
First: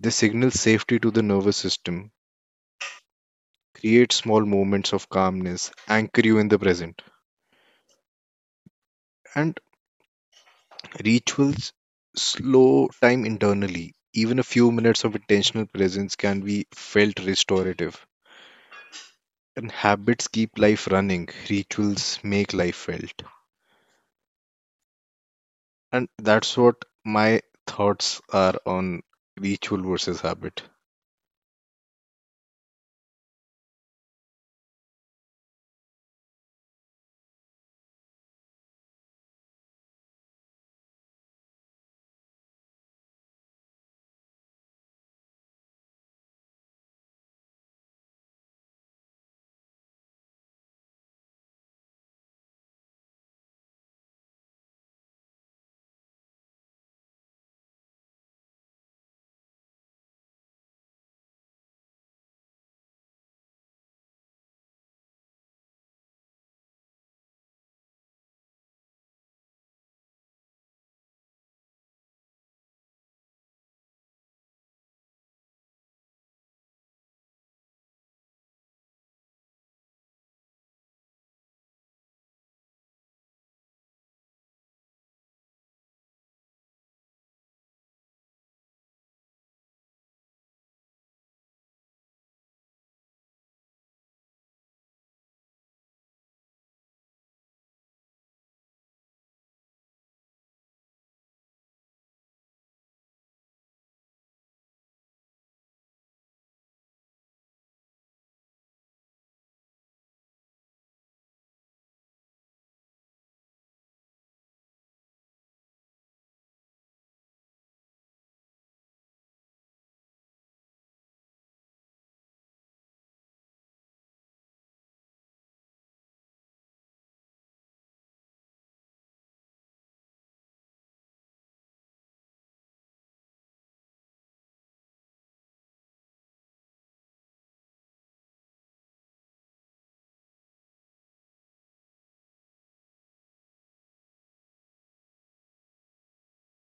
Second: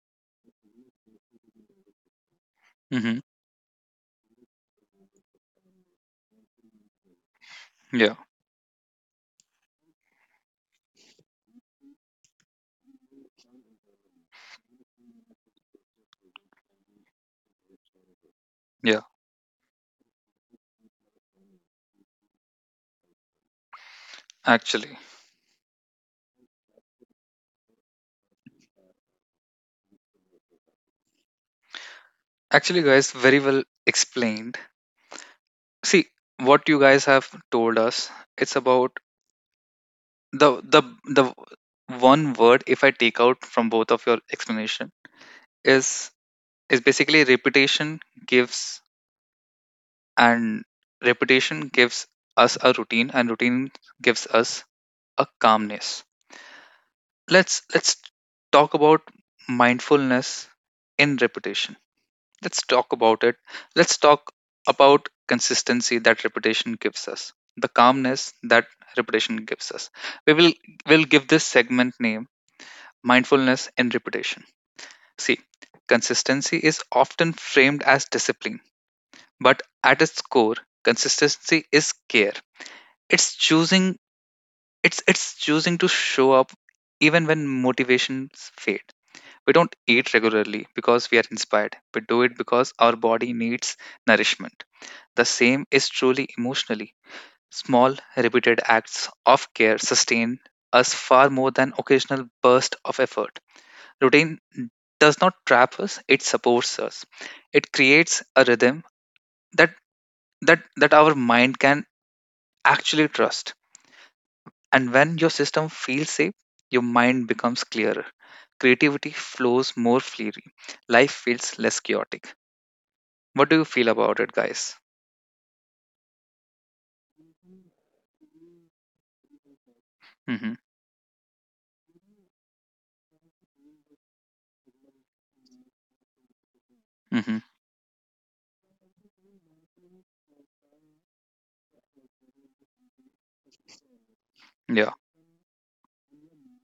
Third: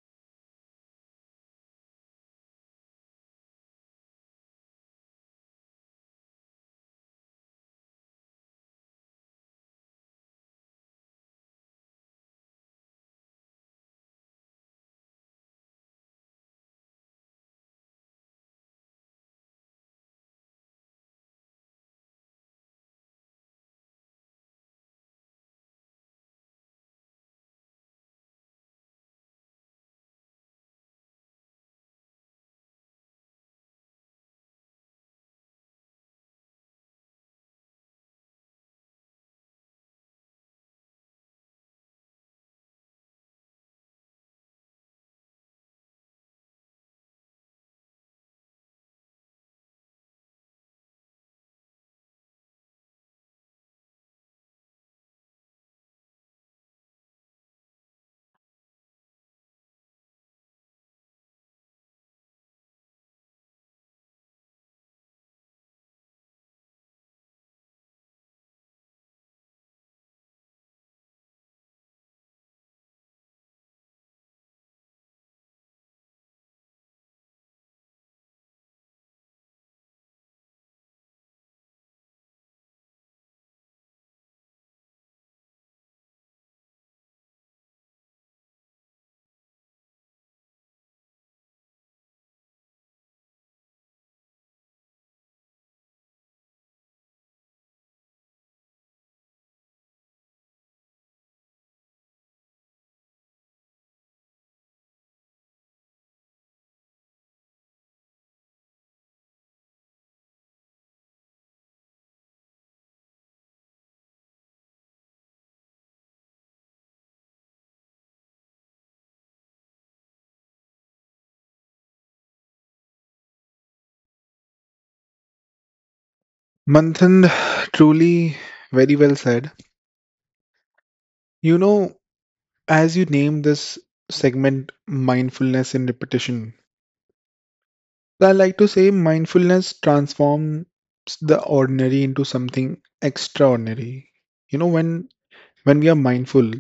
they signal safety to the nervous system,
hmm
create small moments of calmness, anchor you in the present.
Yeah.
And rituals slow time internally. Even a few minutes of intentional presence can be felt restorative.
Yeah.
And habits keep life running, rituals make life felt.
Actually.
And that's what my thoughts are on ritual versus habit.
Actually, guys, very well explained. See what you guys have told us. It's about the the the one word, if I take out from both of your explanation, is is basically repetition gives, and repetition gives us a routine, and routine gives us a calmness. Let's talk about mindfulness in repetition. Let's talk about it. Let's talk about consistency, that repetition gives us the calmness that repetition gives us. We will give this segment name "mindfulness in repetition." See, consistency is often framed as discipline, but at its core consistency is care. It's choosing it's choosing to show up even when motivations fade. We don't eat regularly because we are inspired. We do it because our body needs nourishment. The same is truly emotionally. Small repeated acts of care sustain us far more than occasional burst of effort. Routine does not trap us, it supports us. It creates a rhythm that that our mind can actually trust. And when your system feels safe, your mind becomes clearer. Creativity flows more freely. Life feels less chaotic. What do you feel about it, guys?
Manthan, truly very well said.
Mm-hmm.
You know, as you name this segment mindfulness in repetition,
Mm-hmm.
I like to say mindfulness transforms the ordinary into something extraordinary. You know,
Yeah.
when we are mindful,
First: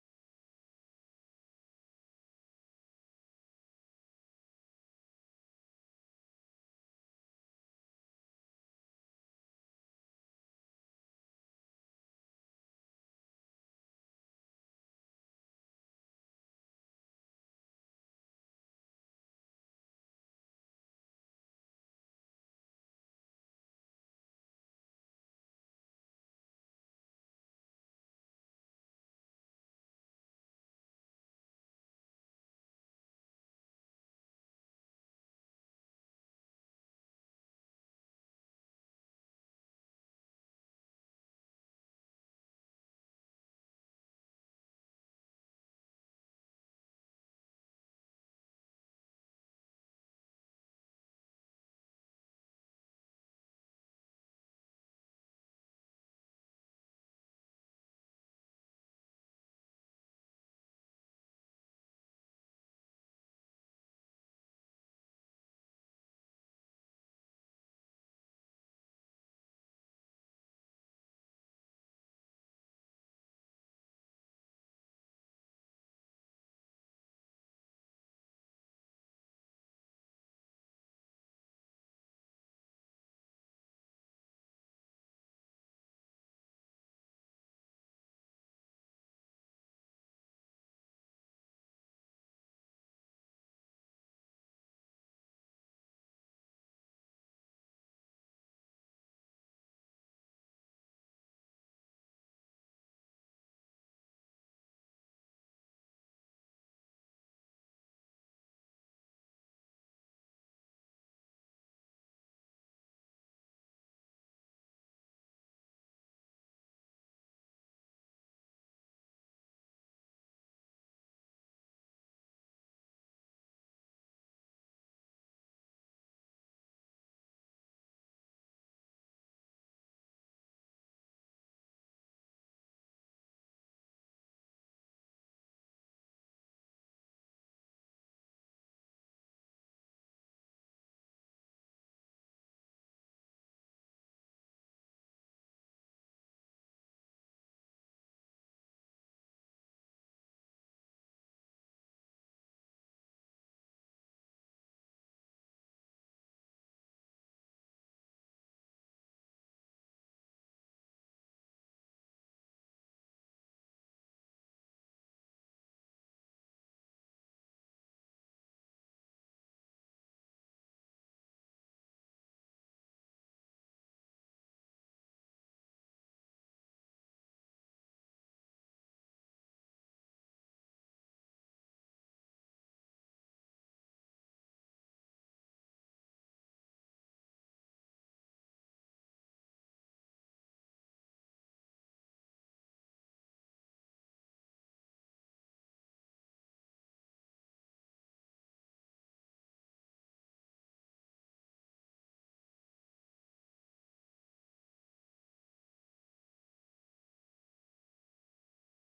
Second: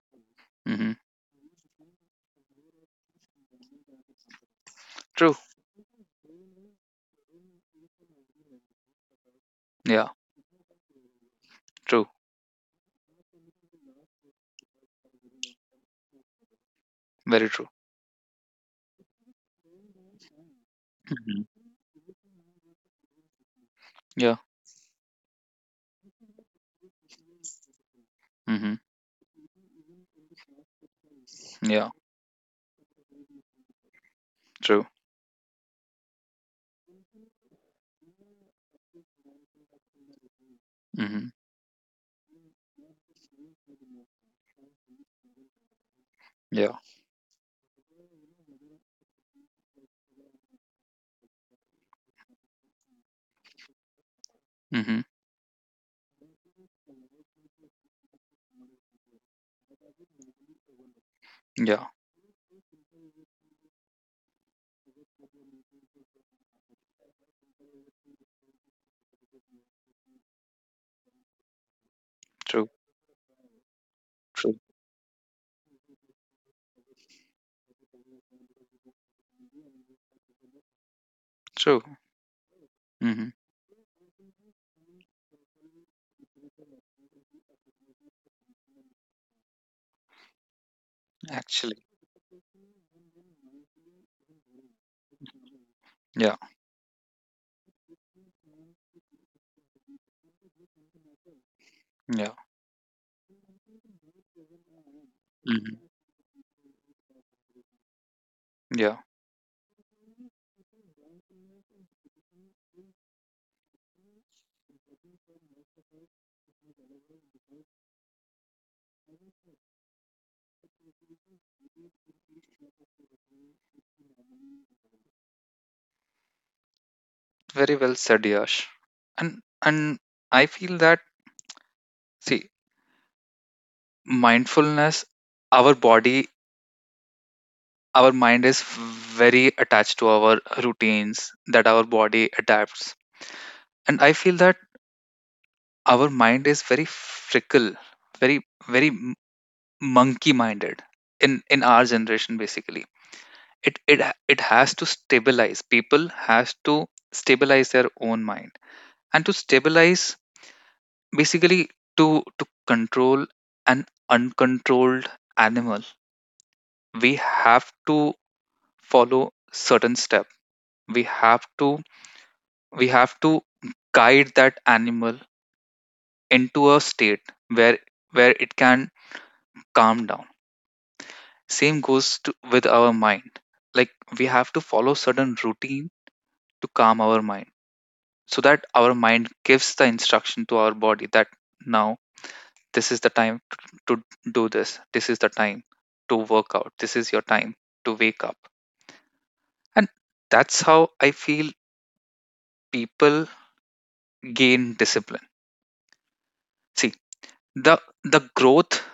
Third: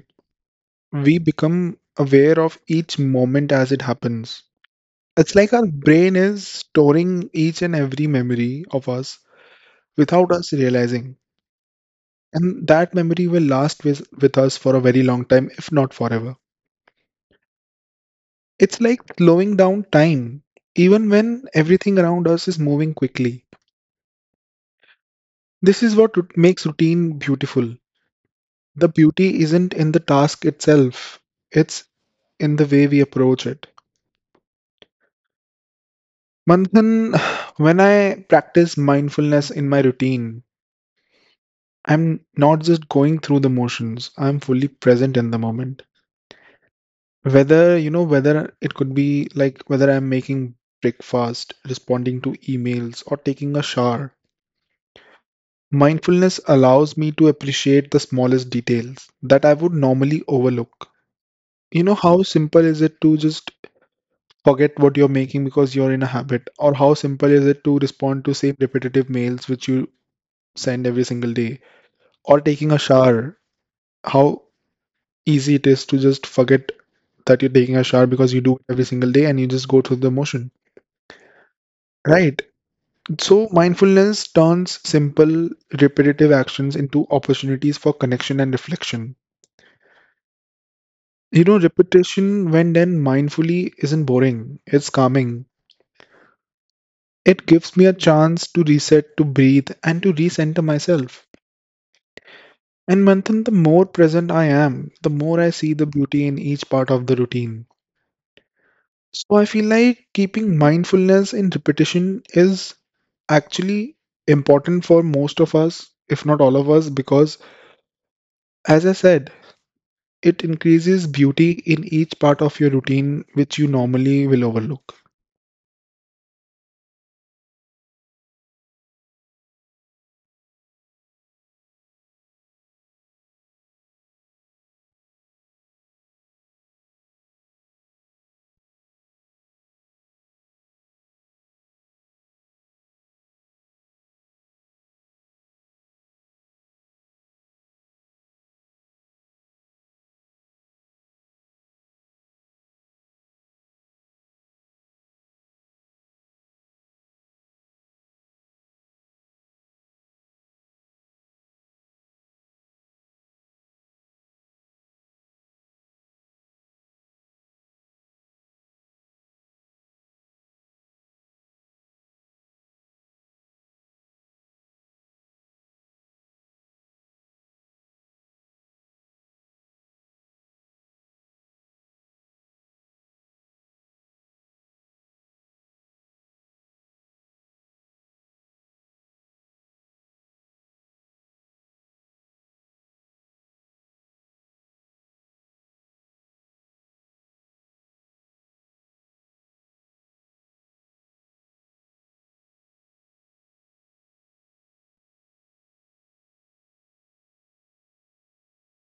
Mm-hmm.
we become aware of each moment as it happens. It's
True.
like our brain is storing each and every memory of us
Yeah.
without us realizing.
True.
And that memory will last with us for a very long time, if not forever.
Very true.
It's like slowing down time, even when
Mm-hmm.
everything around us is moving quickly.
Yeah.
This is what makes routine beautiful.
Mm-hmm.
The beauty isn't in the task itself, it's
Yeah.
in the way we approach it.
True.
Manthan, when I practice mindfulness in my routine,
Mm-hmm.
I'm not just going through the motions. I'm fully present in the moment.
Yeah.
Whether, you know, whether it could be like whether I'm making breakfast, responding to emails, or taking a shower.
Mm-hmm.
Mindfulness allows me to appreciate the smallest details that I would normally overlook. You
Yeah.
know, how simple is it to just forget what you're making because you're in a habit? Or how simple is it to respond to same repetitive mails which you send every single day? Or
True.
taking a shower. How
True.
easy it is to just forget that you're taking a shower because you do it every single day and you just go through the motion.
True.
Right.
Mm-hmm.
So mindfulness turns simple, repetitive actions into opportunities for connection and reflection. You know,
Actually.
repetition, when done mindfully, isn't boring, it's calming.
Yeah.
It gives me a chance to reset, to breathe, and to recenter myself.
Yeah.
And Manthan, the more present I am, the more I see
Mm-hmm.
the beauty in each part of the routine.
Yeah.
So I feel like keeping mindfulness in repetition is actually important for most of us, if not all of us, because as I said, it increases beauty in each part of your routine which you normally will overlook.
Very well said, Yash. And I feel that, see, mindfulness, our body, our mind is very attached to our routines that our body adapts. And I feel that our mind is very fickle, very, very monkey minded in our generation basically. It has to stabilize. People has to stabilize their own mind. And to stabilize, basically to control an uncontrolled animal, we have to follow certain step. We have to we have to guide that animal into a state where it can calm down. Same goes to, with our mind. Like, we have to follow certain routine to calm our mind so that our mind gives the instruction to our body that now this is the time to do this, this is the time to work out, this is your time to wake up. And that's how I feel people gain discipline. See, the growth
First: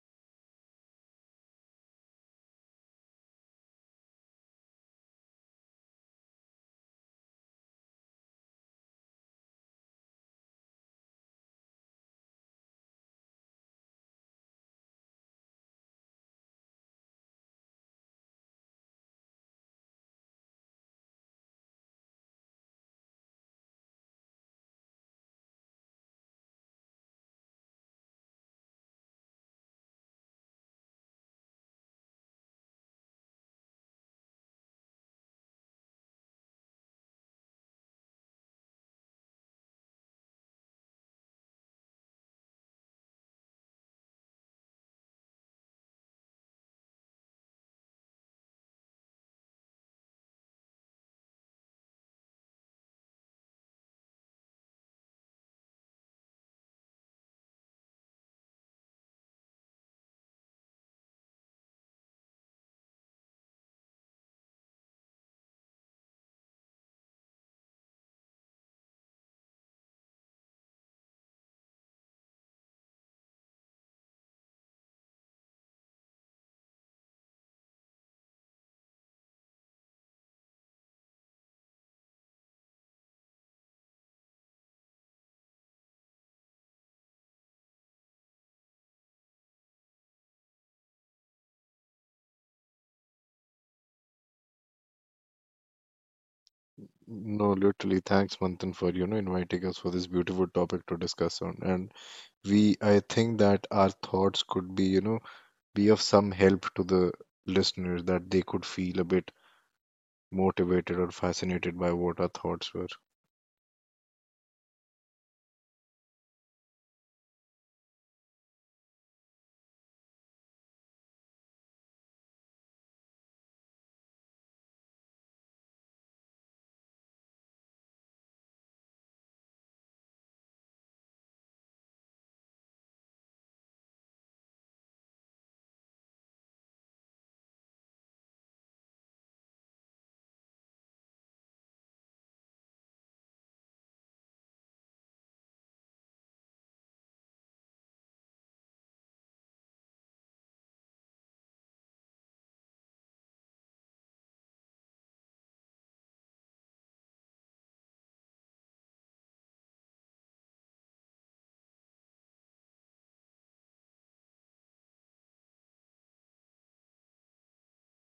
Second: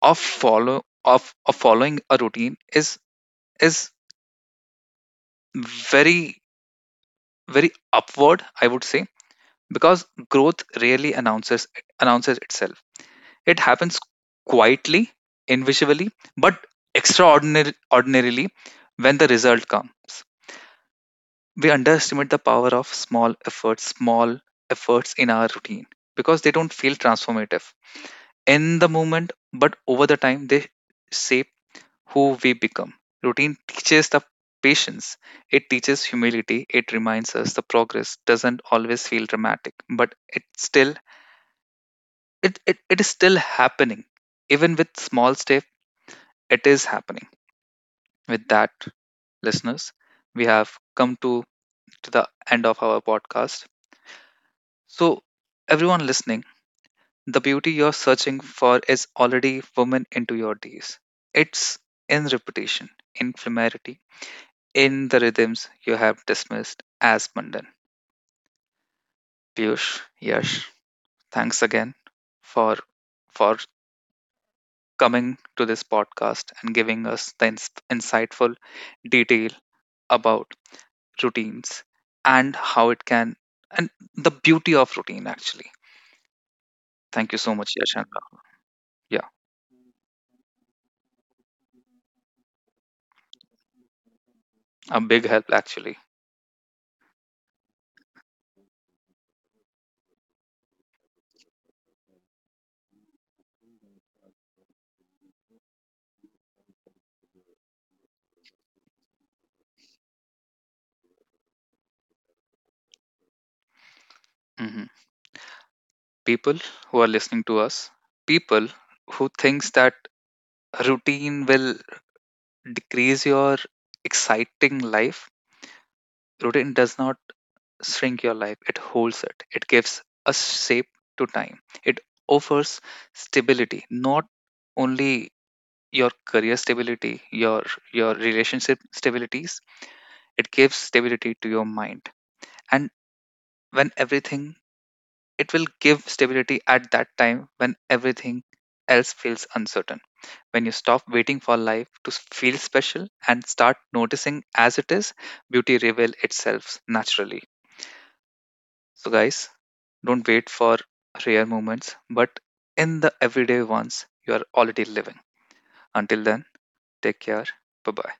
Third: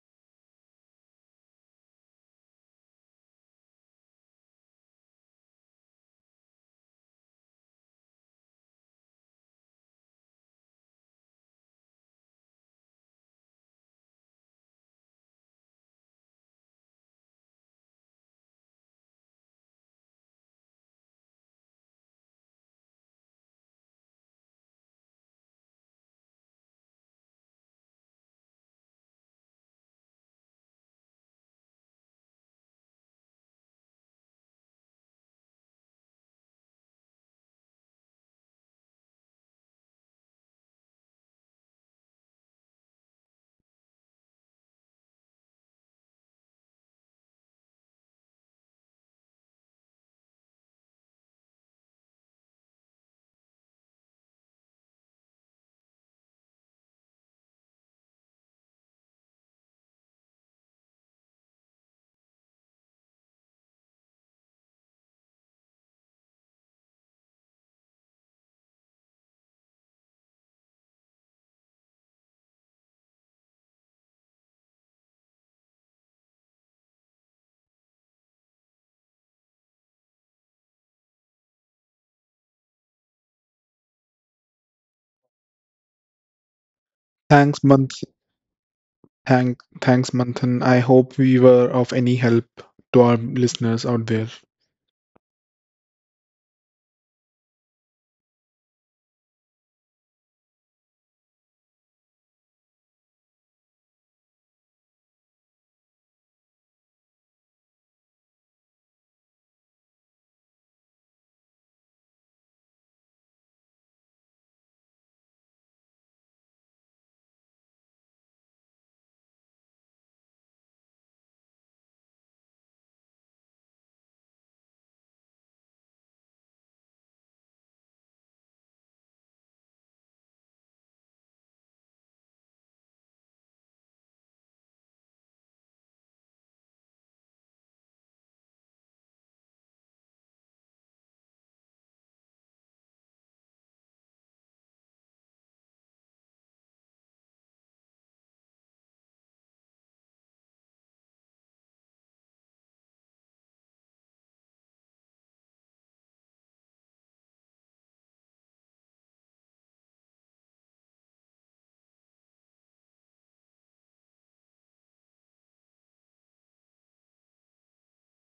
of follow of following a routine is very, very upward I would say, because growth rarely announces itself. It happens quietly, invisibly, but extraordinarily, ordinarily, when the result comes. We underestimate the power of small efforts, small efforts in our routine, because they don't feel transformative in the moment, but over the time they shape who we become. Routine teaches the patience, it teaches humility, it reminds us the progress doesn't always feel dramatic, but it is still happening. Even with small step, it is happening. With that, listeners, we have come to the end of our podcast. So everyone listening, the beauty you're searching for is already woven into your days. It's in repetition, in familiarity, in the rhythms you have dismissed as mundane. Piyush, Yash, thanks again for for coming to this podcast and giving us the insightful detail about routines and how it can, and the beauty of routine actually. Thank you so
Thanks,
much, Yash.
Manth.
And, yeah,
Thank, thanks, Manthan. I hope we were of any help to our listeners out there.
a big help actually.
No, literally, thanks, Manthan, for inviting us for this beautiful topic to discuss on. And we, I think that our thoughts could be, be of some help to the listeners, that they could feel a bit motivated or fascinated by what our thoughts were.
hmm People who are listening to us, people who thinks that routine will decrease your exciting life: routine does not shrink your life, it holds it. It gives a shape to time. It offers stability, not only your career stability, your relationship stabilities. It gives stability to your mind. And when everything it will give stability at that time when everything else feels uncertain. When you stop waiting for life to feel special and start noticing as it is, beauty reveal itself naturally. So, guys, don't wait for rare moments, but in the everyday ones you are already living. Until then, take care. Bye bye.